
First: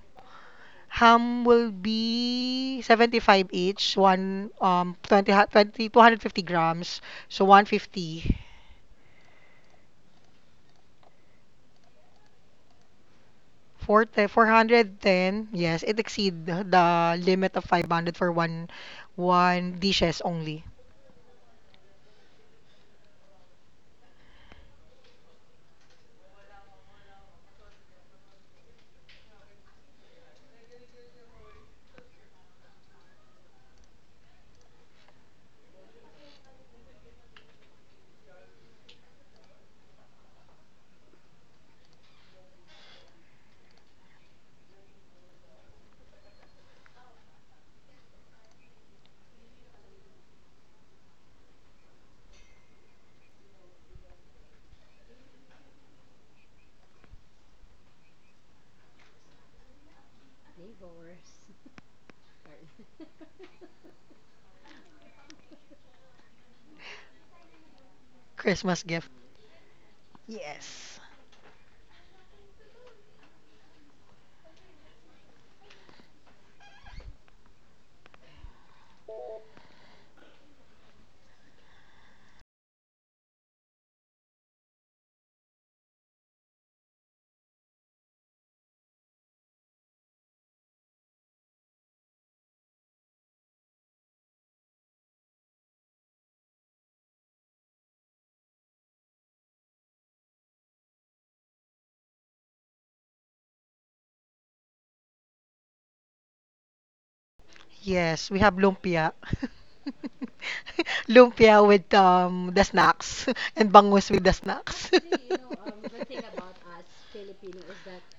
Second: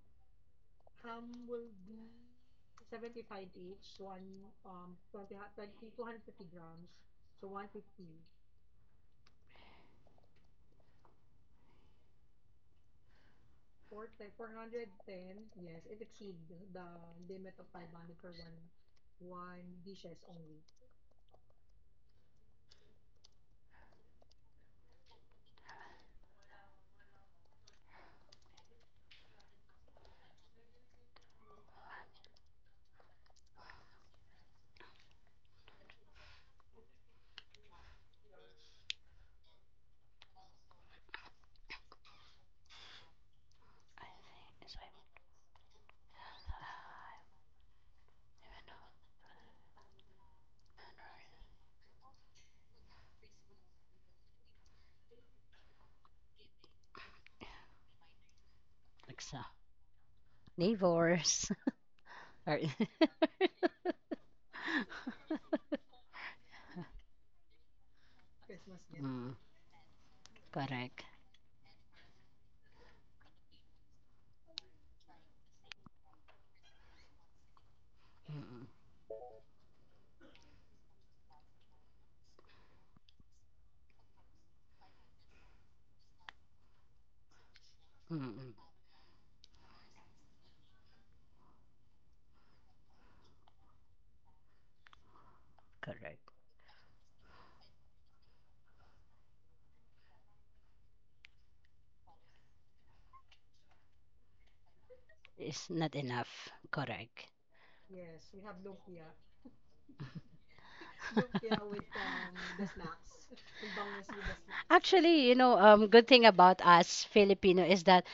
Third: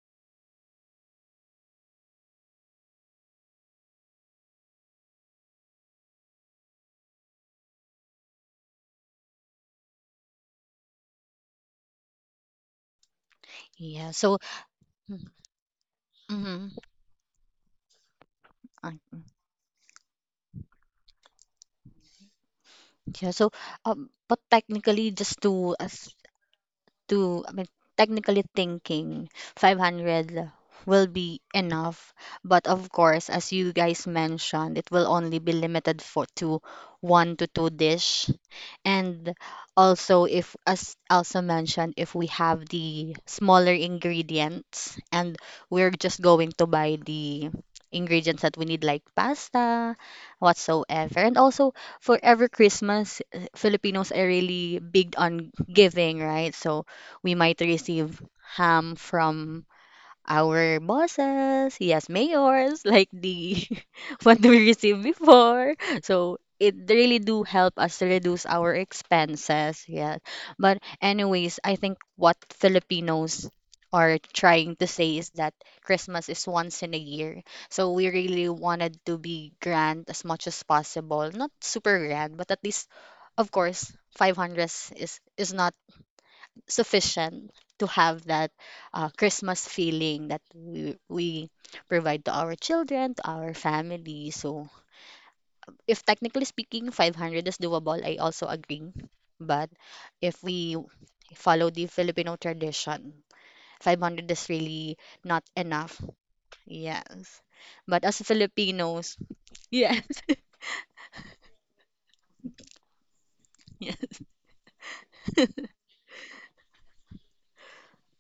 S3: Ham will be 75 each, one, 20, 2,250 grams, so 150.
S1: Yeah.
S3: Te
S1: So,
S3: 410, yes, it exceed
S1: mm-hmm.
S3: the limit of 500 for one dishes only.
S1: Yeah, so but technically, just to as to, I mean, technically thinking, 500 will be enough. But of course, as you guys mentioned, it will only be limited for to one to two dish. And also, if, as also mentioned, if we have the smaller ingredients and we're just going to buy the ingredients that we need, like pasta, whatsoever. And also, for every Christmas, Filipinos are really big on giving, right? So, we might receive ham
S2: Like sa
S1: from our
S2: neighbors.
S1: bosses, yes, mayors, like the what we received before. So it really do help us to reduce our
S3: Christmas gift.
S2: Mm,
S1: expenses, yes. But
S3: Yes.
S2: correct.
S1: anyways, I think what Filipinos are trying to say is that Christmas is once in a year. So we really
S2: Mm-mm,
S1: wanted to be grand as much as possible. Not super grand, but at least, of course, 500 is not sufficient to have that
S2: mm-mm,
S1: Christmas feeling that we provide to our children, to our family. So, if
S2: correct.
S1: technically speaking, 500 is doable, I also agree. But if we follow the Filipino tradition, 500 is really not
S2: It's
S1: enough.
S2: not enough.
S1: Yes.
S2: Correct.
S1: But as
S3: Yes, we have
S1: Filipinos,
S3: lumpia.
S1: yes,
S3: Lumpia with the snacks. And bangus
S1: yes,
S3: with the snacks.
S2: Actually, you know, good thing about us Filipino is that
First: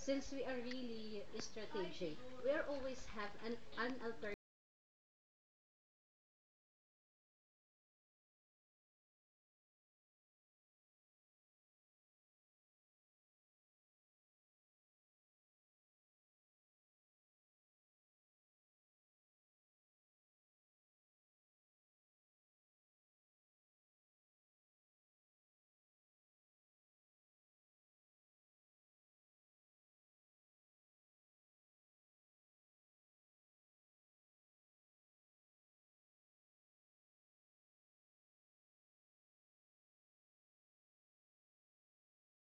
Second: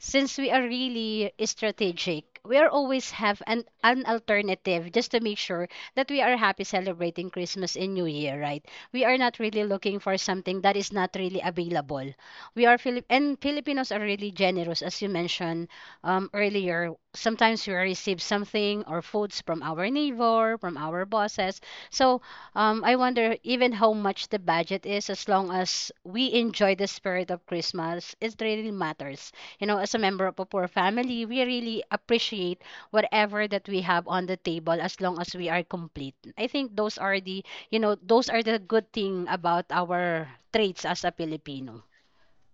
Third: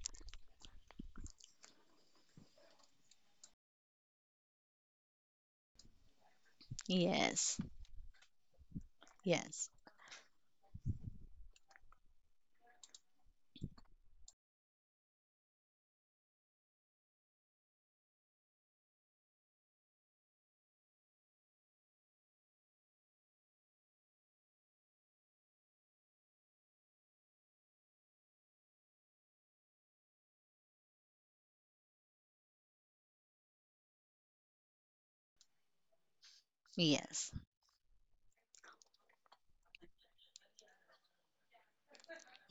S2: since we are really strategic, we are always have an alternative just to make sure that we are happy celebrating
S1: yes,
S2: Christmas and New Year, right? We are not really
S1: yes,
S2: looking for something that is not really available. We are Filipinos are really generous, as you mentioned earlier. Sometimes we receive something or foods from our neighbor, from our bosses. So I wonder even how much the budget is, as long as we enjoy the spirit of Christmas, it really matters, you know, as a member of a poor family, we really appreciate whatever that we have on the table as long as we are complete. I think those are
S1: yes.
S2: the, you know, those are the good thing about our traits as a Filipino,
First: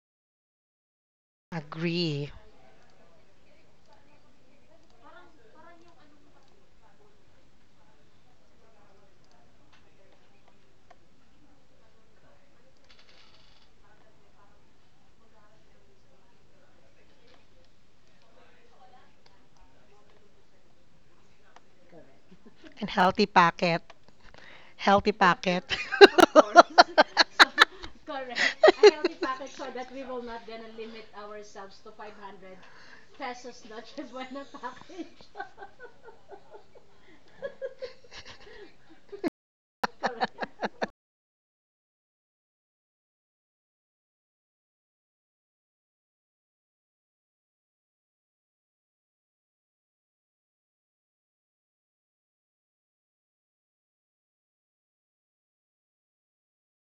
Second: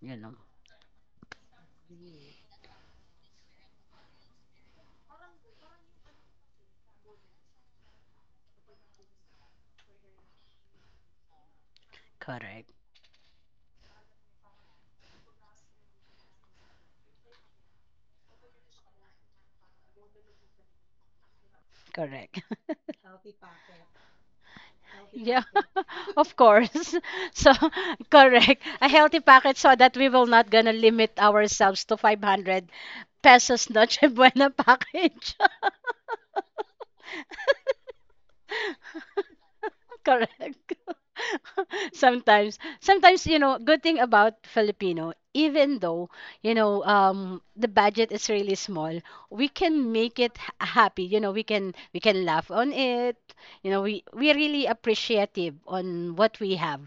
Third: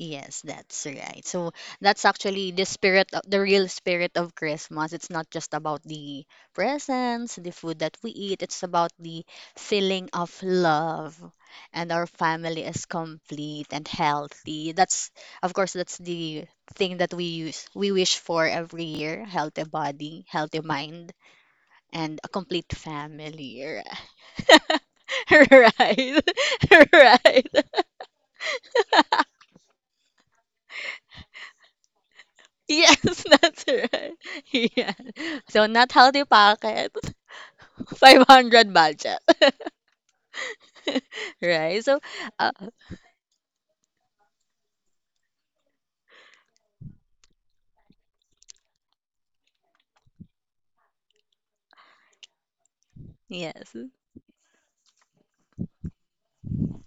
S2: you know.
S1: that's right. So that's
S3: Agree.
S1: actually the spirit, of the real spirit of Christmas. It's not just about the presents, the food that we eat, it's about the feeling of love and our family
S2: Correct.
S1: is complete and healthy. That's, of course, that's the thing that we wish for every year, healthy body, healthy mind, and a
S2: Correct.
S1: complete
S3: And healthy
S1: family.
S3: packet. Healthy
S2: Yeah,
S3: packet.
S1: Right.
S2: of
S3: Of...
S2: course.
S1: Right.
S2: So, correct. A healthy packet so that we will not gonna limit ourselves to 500
S1: Yes, that's
S2: pesos Noche
S1: right.
S2: Buena
S1: Yeah.
S2: package.
S1: So not healthy pocket, 500 budget.
S2: Correct.
S3: correct.
S1: Right? So, uh,
S2: Sometimes, you know, good thing about Filipino, even though, you know, the budget is really small, we can make it happy. You know, we can laugh on it. You
S1: yes.
S2: know, we really appreciative on what we have.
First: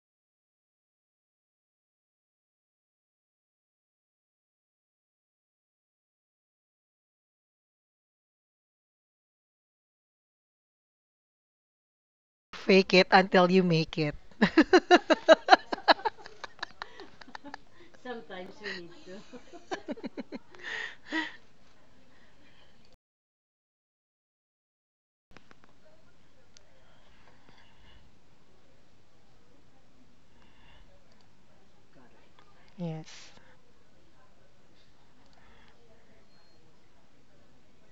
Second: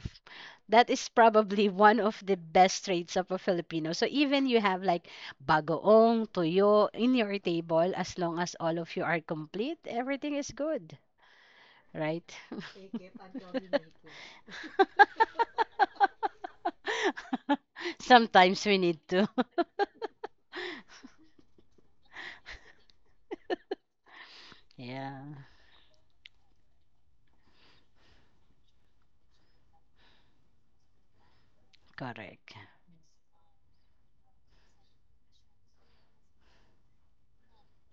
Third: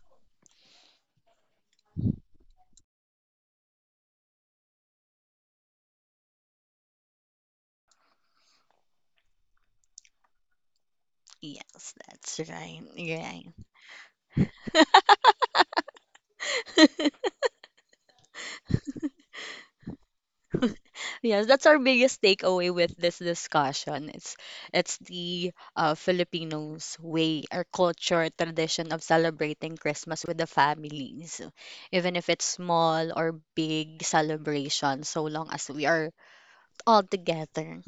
S2: That is probably one of the best traits of a Filipino. So even you have like bagoong, tuyo in your table, as long as all of you are complete, everything is good,
S1: Yes,
S2: right?
S1: that's right.
S3: Fake it
S1: Right.
S3: until you make it.
S2: Sometimes we need to.
S1: Yes, that's our biggest takeaway with this discussion. It's
S2: Yeah,
S1: the Filipinos' way, our culture, tradition of celebrating Christmas with the families. Even if
S2: correct.
S1: it's small
S3: Yes.
S1: or big celebration, so long as we are all together,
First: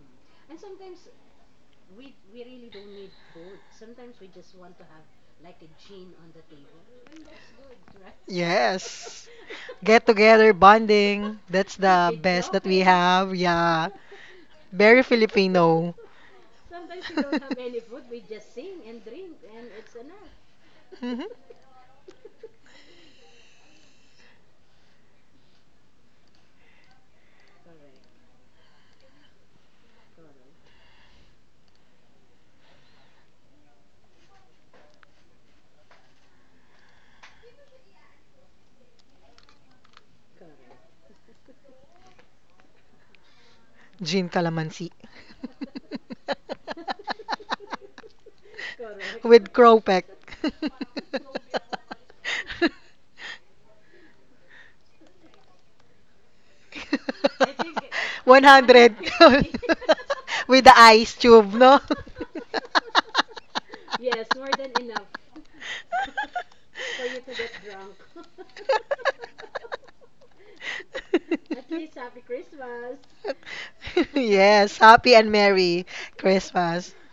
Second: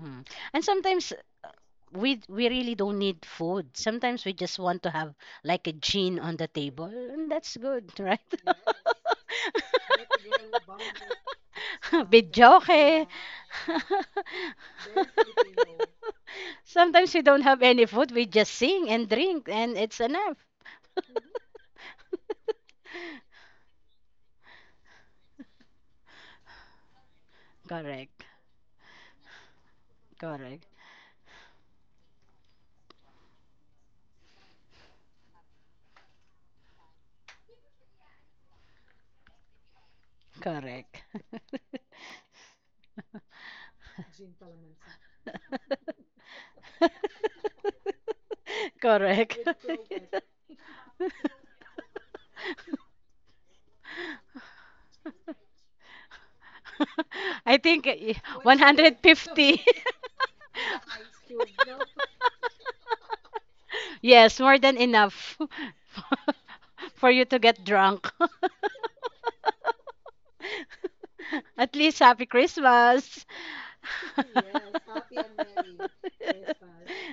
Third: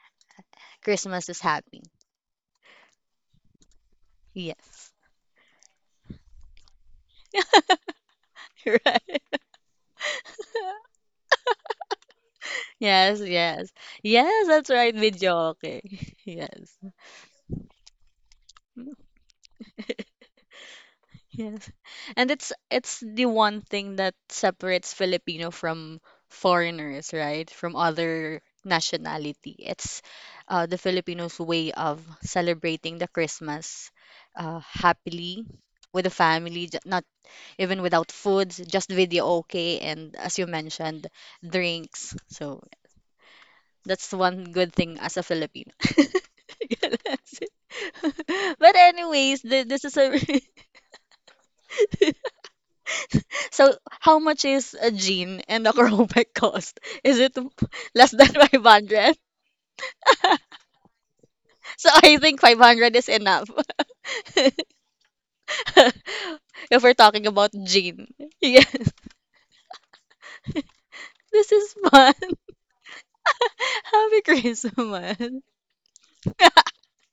S2: Mm. And sometimes
S1: Christmas is happy.
S2: we really don't need food. Sometimes we just want to
S1: Yes.
S2: have like a gin on the table, and that's good, right?
S1: Right.
S3: Yes. Get together bonding. That's...
S2: Bidyoke.
S1: Yes, yes.
S3: Yeah.
S1: Yes, that's right,
S3: Very
S1: videoke.
S3: Filipino.
S1: Yes.
S2: Sometimes we don't have any food, we just sing and drink, and it's enough.
S3: Mhm.
S1: Yes. And it's the one thing that separates Filipino from foreigners, right? From
S2: Correct,
S1: other nationality. It's
S2: correct,
S1: the Filipinos' way of celebrating the Christmas happily with the family, not even without foods, just video okay, and as you
S2: correct.
S1: mentioned, drinks. So that's
S3: Gin
S1: one good
S3: Calamansi.
S1: thing as a Filipino. That's it. But
S2: Correct.
S1: anyways, this is
S3: Cropek.
S1: a— so how much is a jean and a crowback cost? Is it
S2: I think
S1: less
S2: eh,
S1: than
S3: 100
S1: 500?
S2: 150.
S3: with the ice tube, no?
S1: So I think 500 is enough.
S2: Yes, more than enough
S1: If we're
S2: for you
S1: talking
S2: to
S1: about
S2: get
S3: For...
S1: jean.
S2: drunk.
S1: Yes. This is
S2: At least
S1: fun.
S2: happy Christmas.
S1: Happy
S3: Yes, happy
S1: Christmas.
S3: and merry Christmas.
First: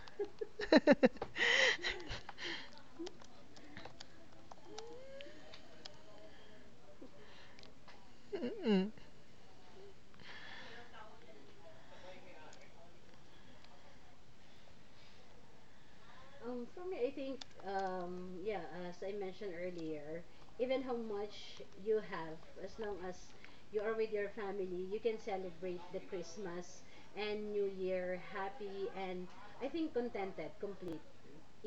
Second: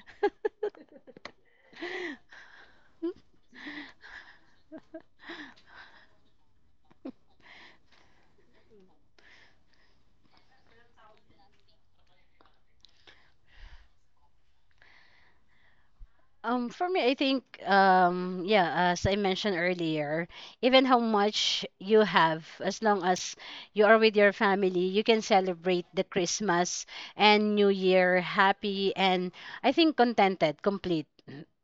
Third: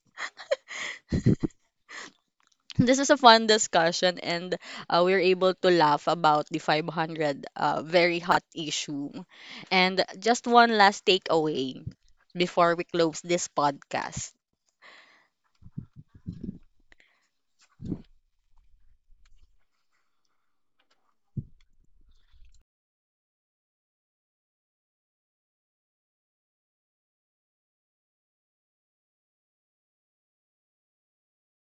S1: This is a fun discussion, and we are able to laugh about the 500 very hot
S3: Mm,
S1: issue, and just one last takeaway before we close this podcast.
S2: For me, I think, yeah, as I mentioned earlier, even how much you have, as long as you are with your family, you can celebrate the Christmas and New Year happy and I think contented, complete,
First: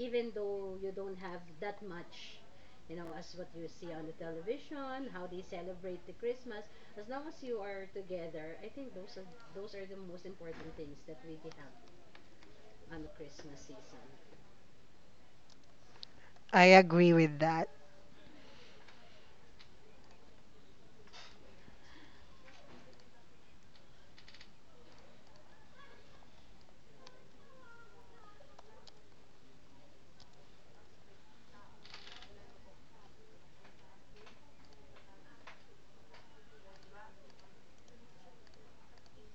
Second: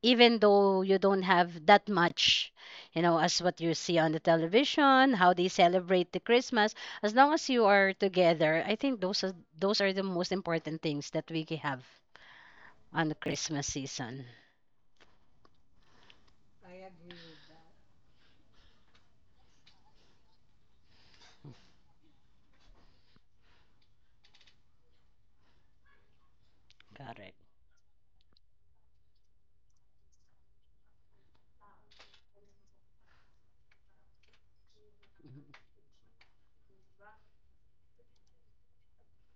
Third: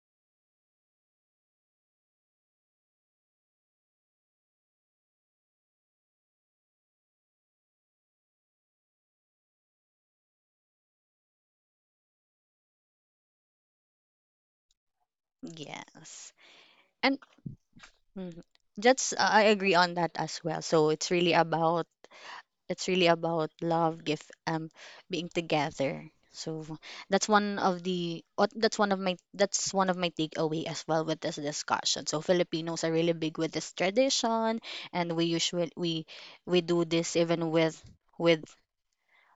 S2: even though you don't have that much, you know, as what you see on the television, how they celebrate the Christmas. As long as you are together, I think those are the most important things that we can have on the Christmas season.
S1: Yes,
S3: I agree
S1: and
S3: with that.
S1: mhm, just I agree on that as well. So it's really about— it's really about love, gift, being together. So that's
S2: Correct.
S1: one of the what that's one of my that's one of my takeaway as well with this discussion. So Filipinos are really big with this tradition, and we usually we do this even with with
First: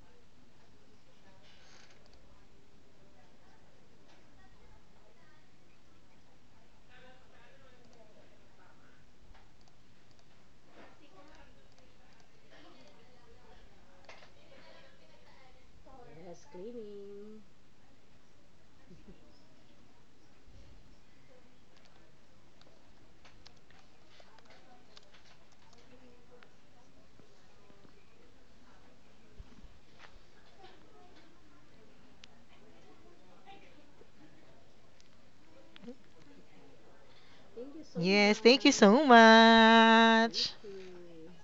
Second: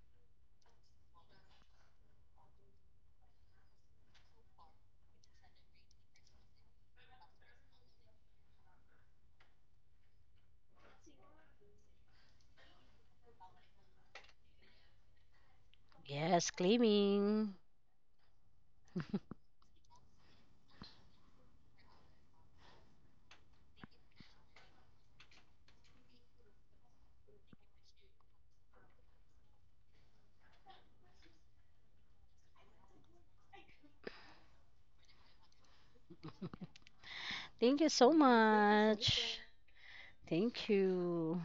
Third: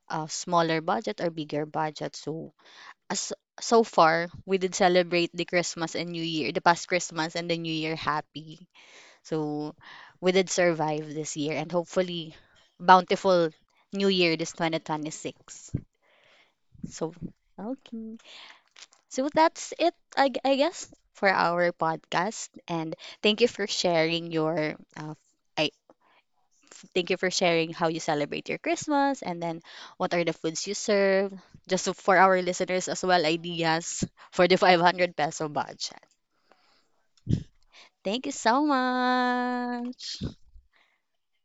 S1: a smaller budget or bigger budget. So, as so far, we did celebrate the Christmas and New Year, the past Christmas and the New Year happy. So we did survive this year and hopefully bountiful new year this 2026.
S2: Yes,
S1: So,
S2: claiming.
S1: okay. So that's it, I guess, for our podcast. And thank you for sharing your, uh, I thank you for sharing how you celebrate your Christmas and then what are the foods you serve. Just for our listeners as well, ideas for the 500 peso budget.
S2: Thank you so
S1: Thank you
S3: Yes, thank
S1: so
S3: you so
S2: much.
S1: much.
S3: much.
S2: Thank you.